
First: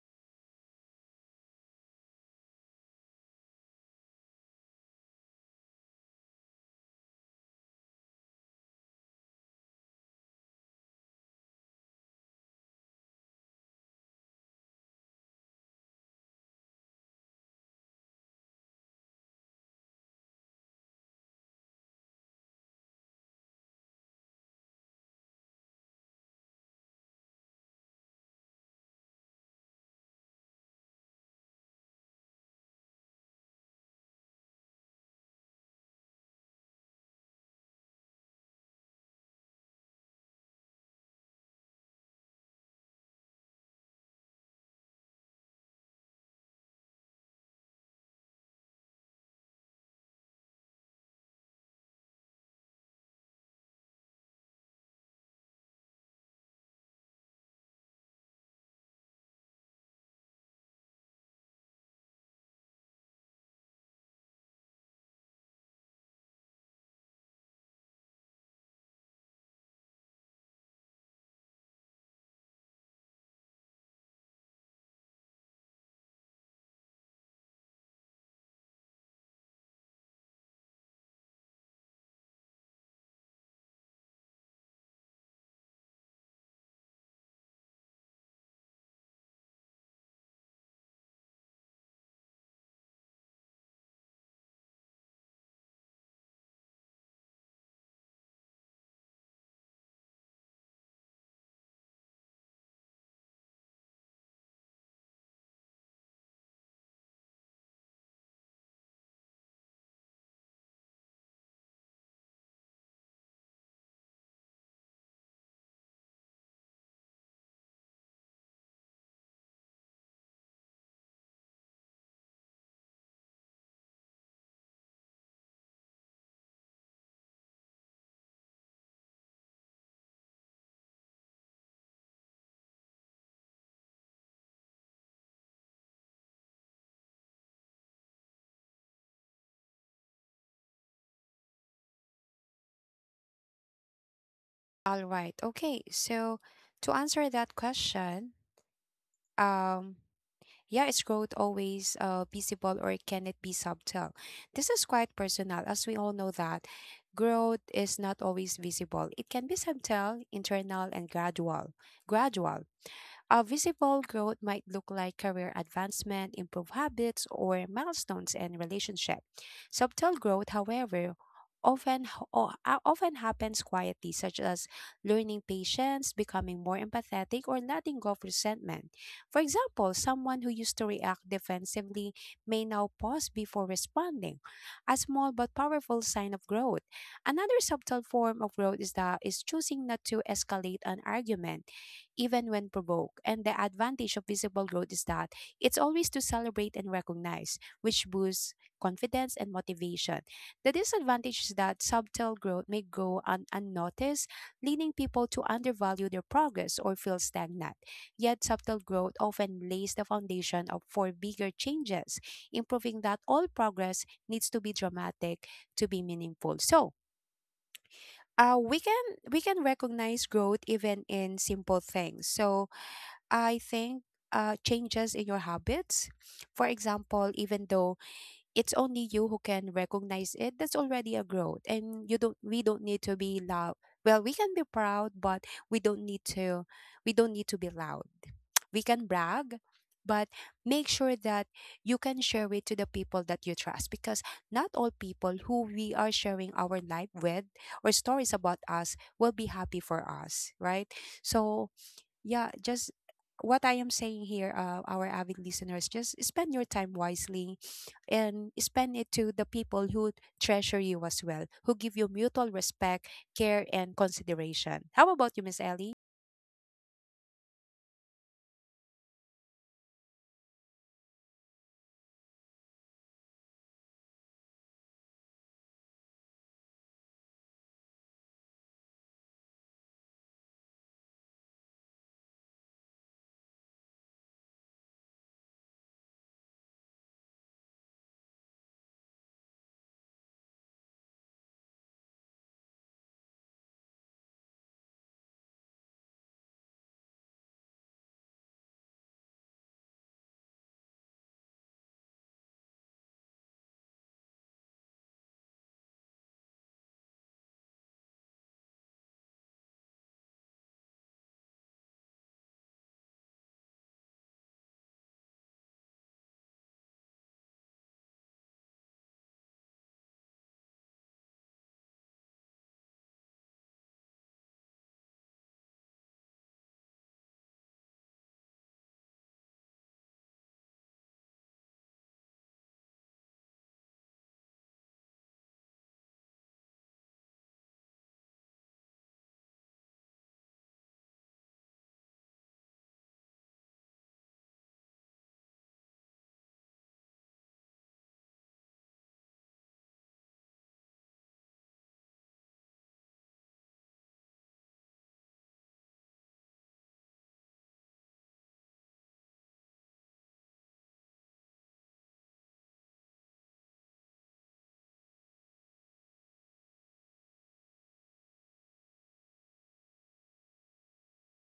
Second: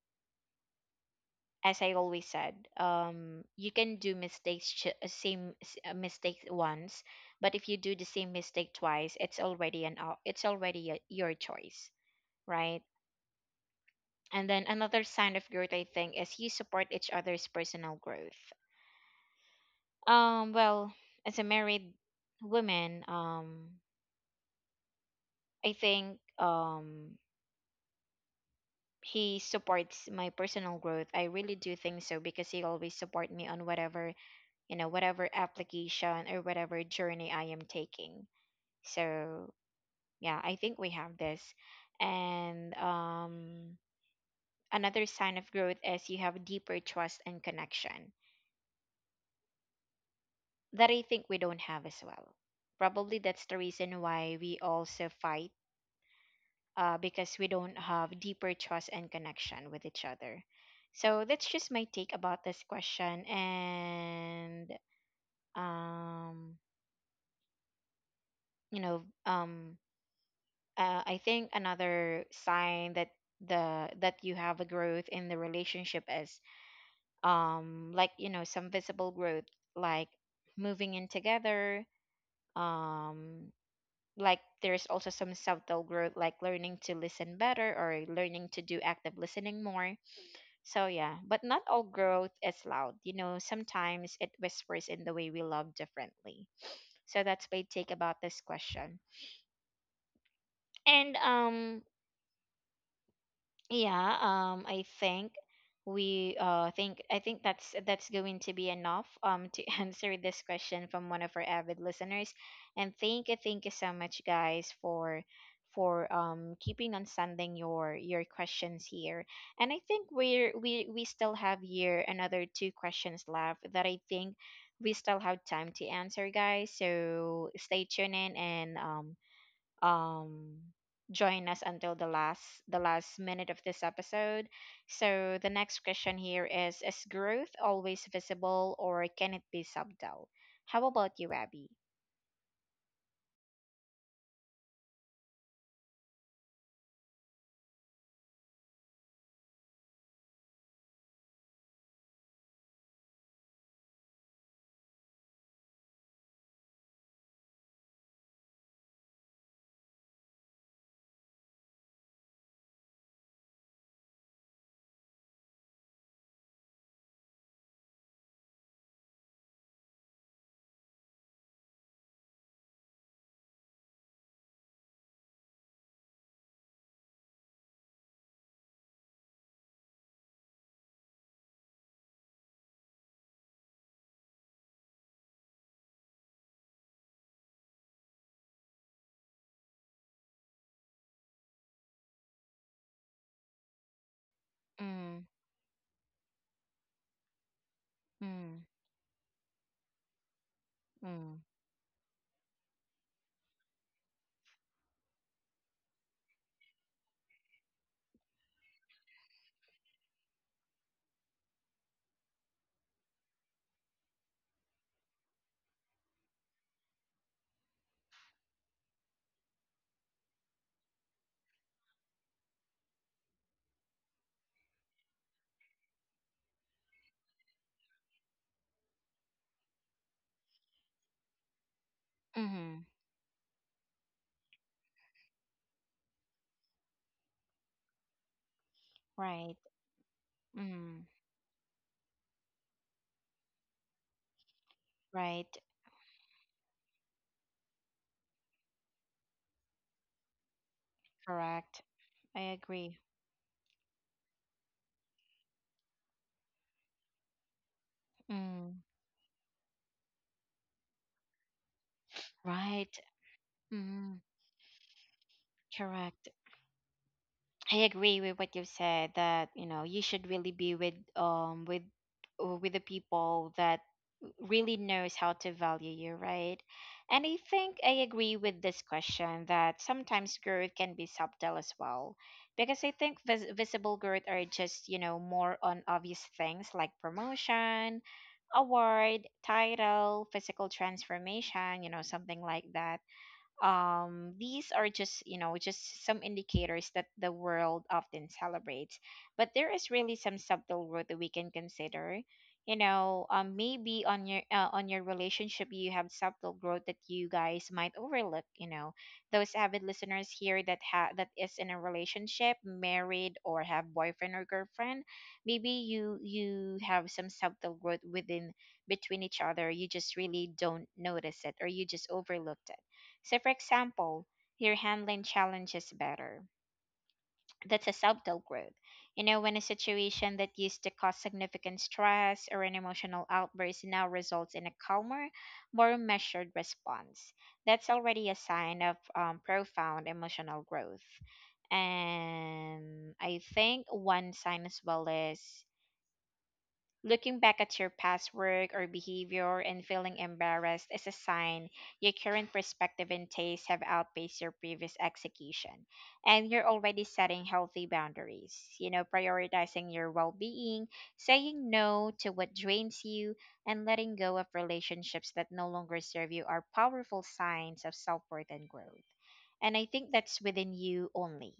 Speaker 1: as I always said, you can do mistakes same mistake once, but if you do the same mistake twice, it's already an it's already a, your choice, right? And then another sign of growth, I think, is you support each other's personal growth. Well, as a married woman, I think he supports my personal growth. I really do think so because he always support me on whatever, whatever application or whatever journey I am taking. So, yeah, I think we have this. And another sign of growth is you have deeper trust and connection that I think we don't have as well. Probably that's the reason why we also fight, because we don't have deeper trust and connection with each other. So that's just my take about this question. And, um, you know, um, I think another sign that the that you have a growth in the relationship is like, some visible growth like moving in together. um like, there's also some subtle growth like learning to listen better or learning to do active listening more. So yeah, but not all growth is loud, you know. Sometimes it whispers in the way we love differently. So that's my take about this question. And Yeah, I think we think I think that's going to be enough to answer this question from one of our avid listeners. And thank you so much guys for keeping on sending your questions here. And I think we still have here another two questions left that I think we still have time to answer, guys. So stay tuned in. And um join us until the last minute of this episode. So the next question here is growth always visible or can it be subtle? How about you, Abby?
Speaker 2: All right. Okay. So to answer that question, um, yeah, is growth always, visible or can it be subtle? This is quite personal, as we all know that growth is not always visible. It can be subtle, internal, and gradual. Gradual. A visible growth might look like career advancement, improved habits, or milestones in relationship. Subtle growth, however, often happens quietly, such as learning patience, becoming more empathetic, or letting go of resentment. For example, someone who used to react defensively may now pause before responding, a small but powerful sign of growth. Another subtle form of growth is that is choosing not to escalate an argument even when provoked. And the advantage of visible growth is
Speaker 1: Mm,
Speaker 2: that it's always to celebrate and recognize, which boosts
Speaker 1: mm,
Speaker 2: confidence and motivation. The
Speaker 1: mm,
Speaker 2: disadvantage is that subtle growth may go unnoticed, leading people to undervalue their progress or feel stagnant. Yet, subtle growth often lays the foundation for bigger changes, improving that all progress needs to be dramatic to be meaningful. So, uh, we can we can recognize growth even in simple things. So I think, changes in your habits. For example, even though it's only you who can recognize it, that's already a growth, and you don't. We
Speaker 1: mm-hmm,
Speaker 2: don't need to be loud. Well, we can be proud, but we don't need to. We don't need to be loud. We can
Speaker 1: right.
Speaker 2: brag, but make
Speaker 1: Mm,
Speaker 2: sure that you can share it to the people that you trust, because not all people
Speaker 1: right.
Speaker 2: who we are sharing our life with or stories about us will be happy for us, right? So
Speaker 1: Correct. I
Speaker 2: yeah, just
Speaker 1: agree.
Speaker 2: what I am saying here, our avid listeners, just spend your time wisely and
Speaker 1: Mm,
Speaker 2: spend it to the people who treasure you as well, who give you mutual
Speaker 1: right.
Speaker 2: respect, care, and
Speaker 1: Mm,
Speaker 2: consideration. How about you, Miss Ellie?
Speaker 1: correct. I agree with what you've said that, you know, you should really be with with, with the people that really knows how to value you, right? And I think I agree with this question that sometimes growth can be subtle as well, because I think visible growth are just, you know, more on obvious things like promotion, award, title, physical transformation, you know, something like that. These are just, you know, just some indicators that the world often celebrates, but there is really some subtle road that we can consider, you know. Maybe on your, on your relationship, you have subtle growth that you guys might overlook, you know. Those avid listeners here that that is in a relationship, married or have boyfriend or girlfriend, maybe you have some subtle growth within, between each other. You just really don't notice it or you just overlooked it. So, for example, you're handling challenges better. That's a subtle growth. You know, when a situation that used to cause significant stress or an emotional outburst now results in a calmer, more measured response, that's already a sign of profound emotional growth. And I think one sign as well is, looking back at your past work or behavior and feeling embarrassed is a sign your current perspective and taste have outpaced your previous execution, and you're already setting healthy boundaries. You know, prioritizing your well being, saying no to what drains you, and letting go of relationships that no longer serve you are powerful signs of self worth and growth. And I think that's within you only,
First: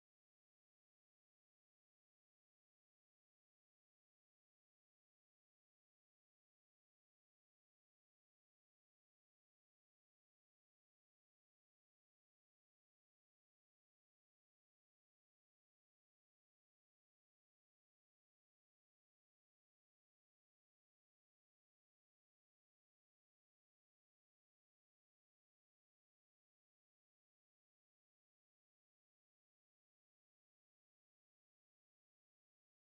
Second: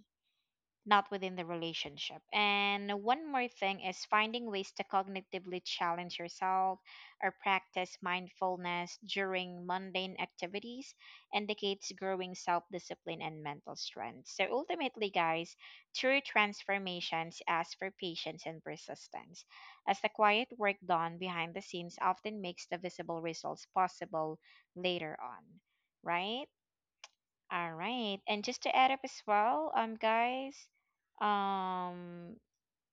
Speaker 1: not within the relationship. And one more thing is finding ways to cognitively challenge yourself or practice mindfulness during mundane activities indicates growing self discipline and mental strength. So ultimately, guys, true transformations ask for patience and persistence, as the quiet work done behind the scenes often makes the visible results possible later on, right? All right. And just to add up as well, guys, um,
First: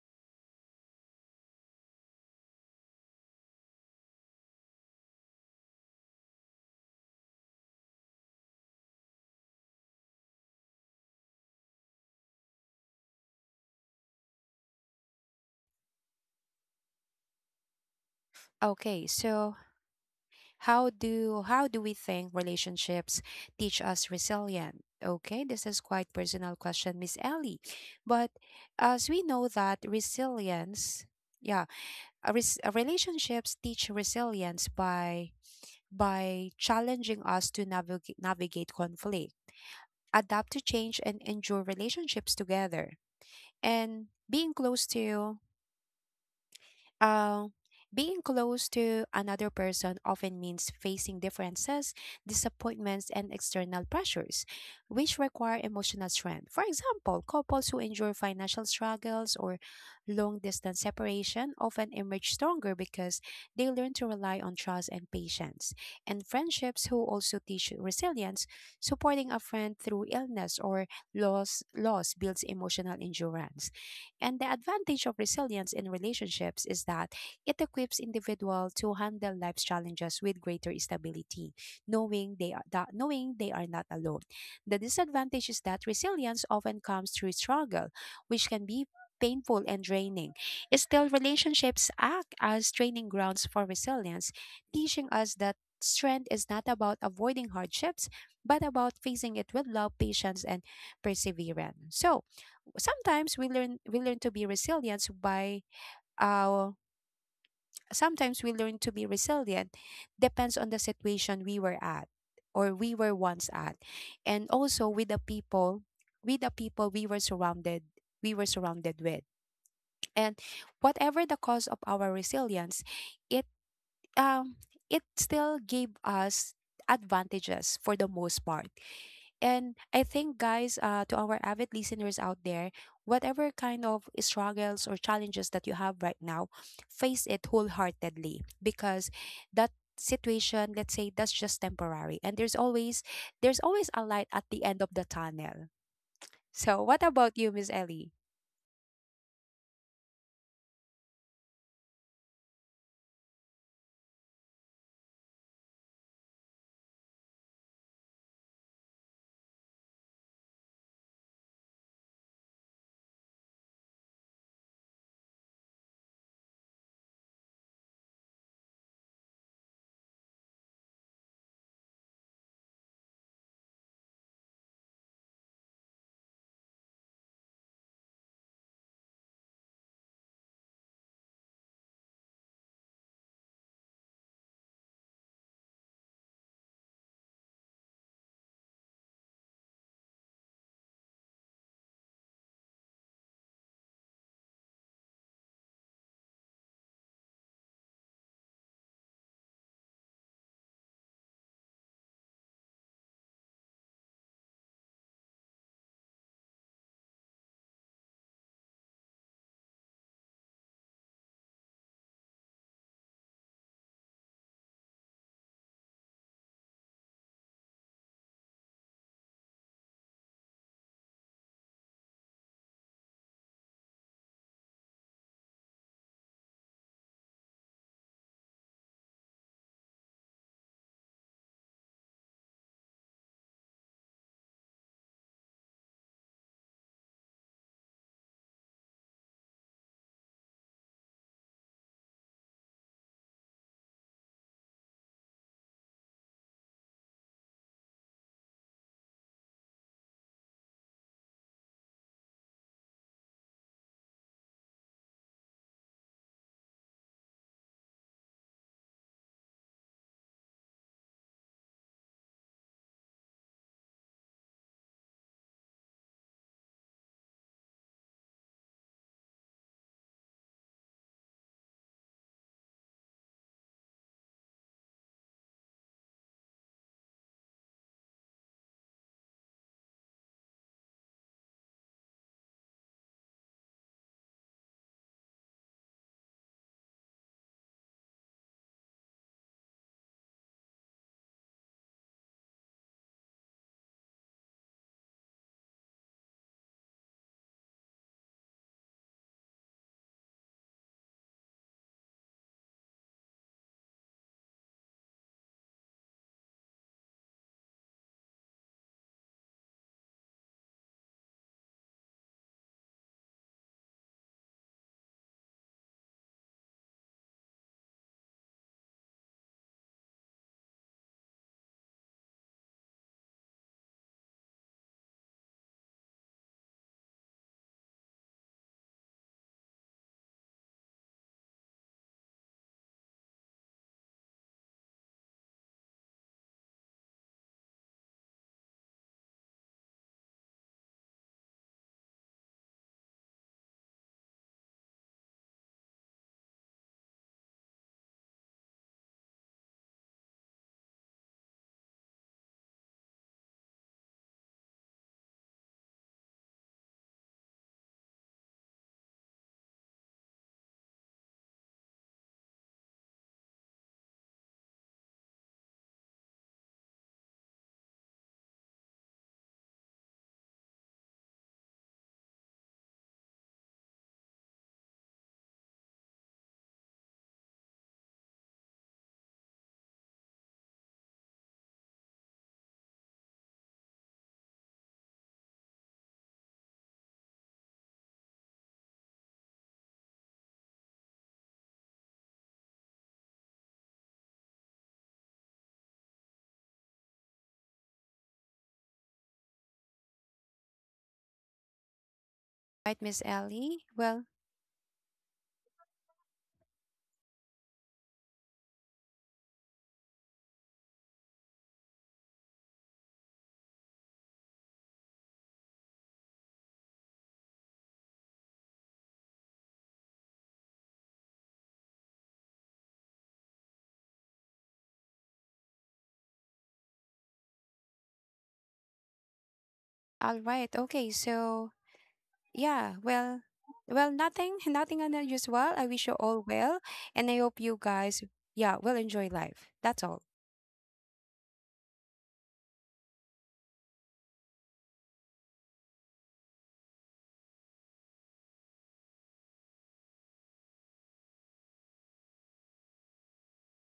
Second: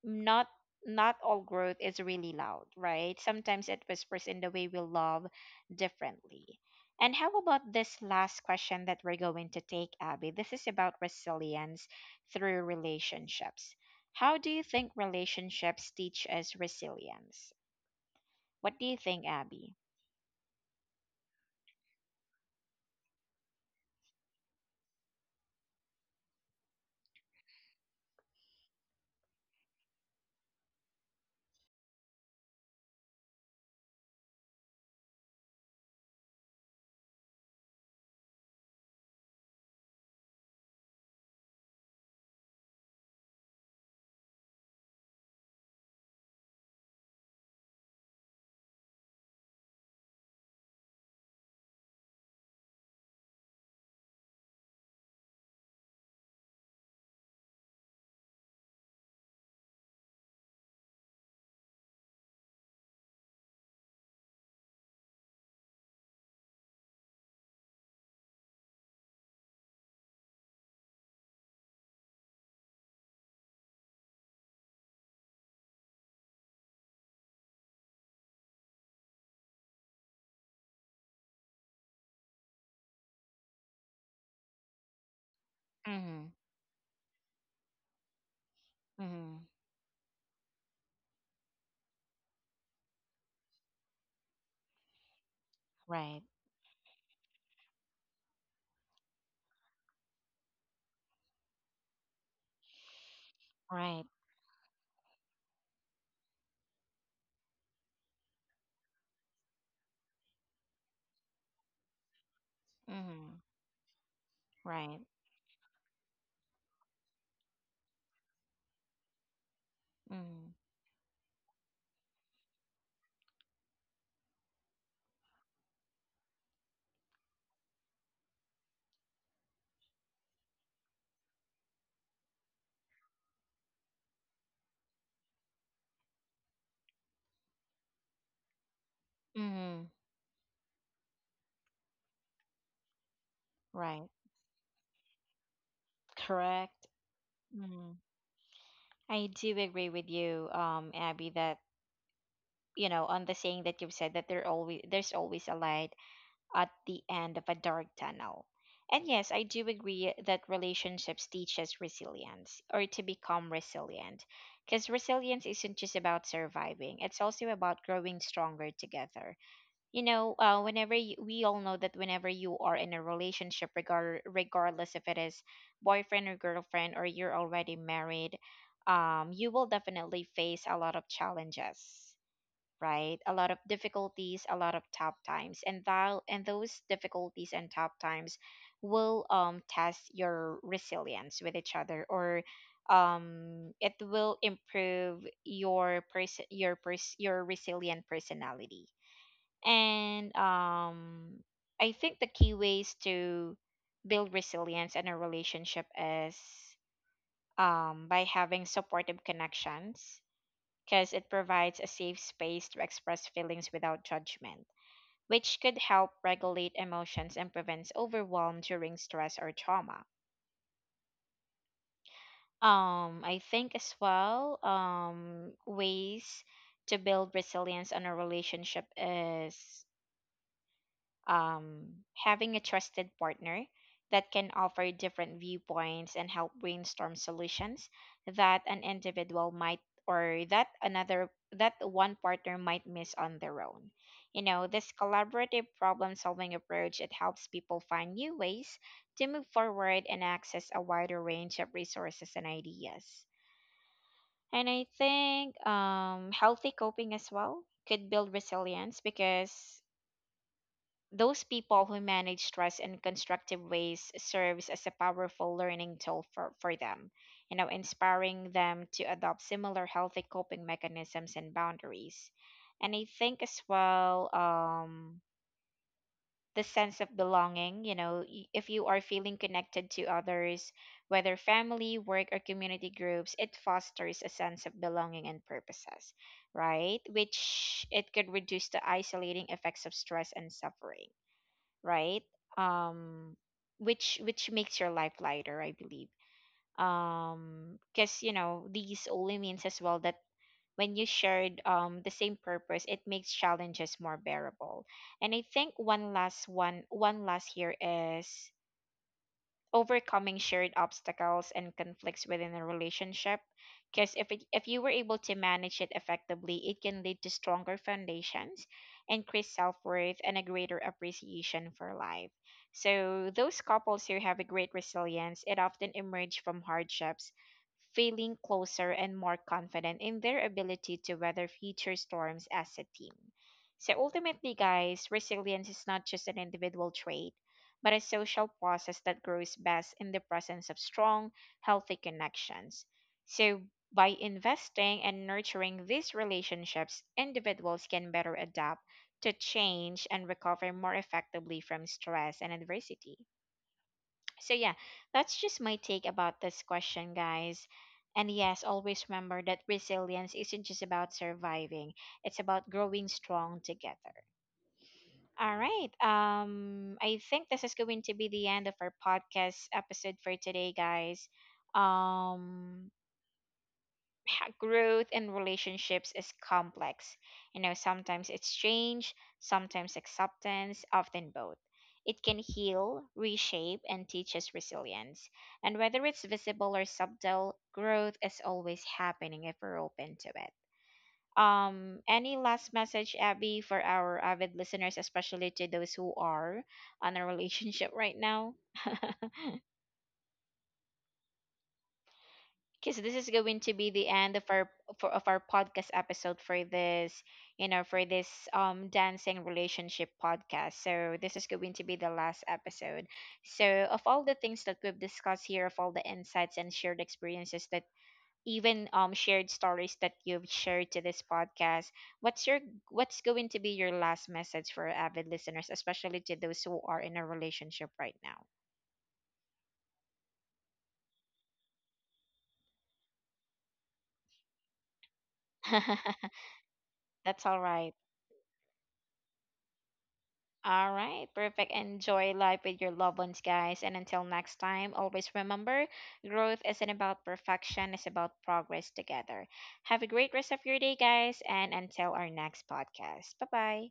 Speaker 1: not not all growth is really loud, right? Sometimes it whispers in the way we love differently. And how about this last question that we're going to take, Abby? This is about resilience through relationships. How do you think relationships teach us resilience? What do you
Speaker 2: Okay,
Speaker 1: think,
Speaker 2: so
Speaker 1: Abby?
Speaker 2: how do we think relationships teach us resilience? Okay, this is quite personal question, Miss Ellie. But as we know that resilience, yeah, a res- a relationships teach resilience by challenging us to navigate conflict, adapt to change, and endure relationships together. And uh, being close to another person often means facing differences, disappointments, and external pressures, which require emotional strength. For example, couples who endure financial struggles or long distance separation often emerge stronger because they learn to rely on trust and patience. And friendships who also teach resilience, supporting a friend through illness or loss builds emotional endurance. And the advantage of resilience in relationships is that it equips individual to handle life's challenges with greater stability, knowing they are not alone. The disadvantage is that
Speaker 1: Mm-hmm.
Speaker 2: resilience often comes through struggle, which can be
Speaker 1: Mm-hmm.
Speaker 2: painful and draining. Still, relationships act as training grounds for resilience, teaching us that strength
Speaker 1: Right.
Speaker 2: is not about avoiding hardships, but about facing it with love, patience, and perseverance. So, sometimes we
Speaker 1: Right.
Speaker 2: learn to be resilient by uh sometimes we learn to be resilient, depends on the situation we were at, or we were
Speaker 1: Mm-hmm.
Speaker 2: once at, and also
Speaker 1: Right.
Speaker 2: with the people with the people we were surrounded we were surrounded with, and
Speaker 1: Mm-hmm.
Speaker 2: whatever the cause of our resilience, it, um, it still gave us advantages for the most part. And I think, guys, to our avid listeners out there, whatever kind of struggles or challenges that you have right now, face it wholeheartedly, because that
Speaker 1: Mm-hmm.
Speaker 2: situation, let's say, that's just temporary, and there's always a
Speaker 1: Right.
Speaker 2: light at the end of the tunnel. So,
Speaker 1: Correct.
Speaker 2: what about you, Miss
Speaker 1: Mm.
Speaker 2: Ellie?
Speaker 1: I do agree with you, Abby, that you know, on the saying that you've said that there's always a light at the end of a dark tunnel. And yes, I do agree that relationships teach us resilience or to become resilient. Because resilience isn't just about surviving, it's also about growing stronger together. You know, whenever you, we all know that whenever you are in a relationship, regardless if it is boyfriend or girlfriend or you're already married, you will definitely face a lot of challenges, right? A lot of difficulties, a lot of tough times, and that and those difficulties and tough times will, test your resilience with each other, or it will improve your person, your your resilient personality. And I think the key ways to build resilience in a relationship is, by having supportive connections, because it provides a safe space to express feelings without judgment, which could help regulate emotions and prevents overwhelm during stress or trauma. I think as well, ways to build resilience in a relationship is, having a trusted partner that can offer different viewpoints and help brainstorm solutions that an individual might, or that one partner might miss on their own. You know, this collaborative problem solving approach, it helps people find new ways to move forward and access a wider range of resources and ideas. And I think healthy coping as well could build resilience, because those people who manage stress in constructive ways serves as a powerful learning tool for them, you know, inspiring them to adopt similar healthy coping mechanisms and boundaries. And I think as well, the sense of belonging, you know, if you are feeling connected to others, whether family, work, or community groups, it fosters a sense of belonging and purposes, right? Which it could reduce the isolating effects of stress and suffering, right? Um, which makes your life lighter, I believe. Because you know these only means as well that when you shared the same purpose, it makes challenges more bearable. And I think one last here is overcoming shared obstacles and conflicts within a relationship, because if you were able to manage it effectively, it can lead to stronger foundations, increased self-worth and a greater appreciation for life. So those couples who have a great resilience, it often emerge from hardships feeling closer and more confident in their ability to weather future storms as a team. So ultimately, guys, resilience is not just an individual trait, but a social process that grows best in the presence of strong, healthy connections. So, by investing and nurturing these relationships, individuals can better adapt to change and recover more effectively from stress and adversity. So, yeah, that's just my take about this question, guys. And yes, always remember that resilience isn't just about surviving, it's about growing strong together. All right. I think this is going to be the end of our podcast episode for today, guys. Um, growth in relationships is complex. You know, sometimes it's change, sometimes acceptance, often both. It can heal, reshape, and teach us resilience. And whether it's visible or subtle, growth is always happening if we're open to it. Any last message, Abby, for our avid listeners, especially to those who are on a relationship right now?
Speaker 2: Right,
Speaker 1: Because this
Speaker 2: Miss
Speaker 1: is going to
Speaker 2: Ellie?
Speaker 1: be the
Speaker 2: Well,
Speaker 1: end of our of our podcast episode for this, you know, for this dancing relationship podcast. So this is going to be the last episode. So of all the things that we've discussed here, of all the insights and shared experiences that, even shared stories that you've shared to this podcast, what's your, what's going to be your last message for avid listeners, especially to those who are in a relationship right now?
Speaker 2: all right, okay. So, yeah, well, nothing nothing unusual, I wish you all well, and I
Speaker 1: That's
Speaker 2: hope
Speaker 1: all
Speaker 2: you
Speaker 1: right.
Speaker 2: guys, yeah, will enjoy life, that's all.
Speaker 1: All right, perfect. Enjoy life with your loved ones, guys. And until next time, always remember, growth isn't about perfection, it's about progress together. Have a great rest of your day, guys, and until our next podcast, bye bye.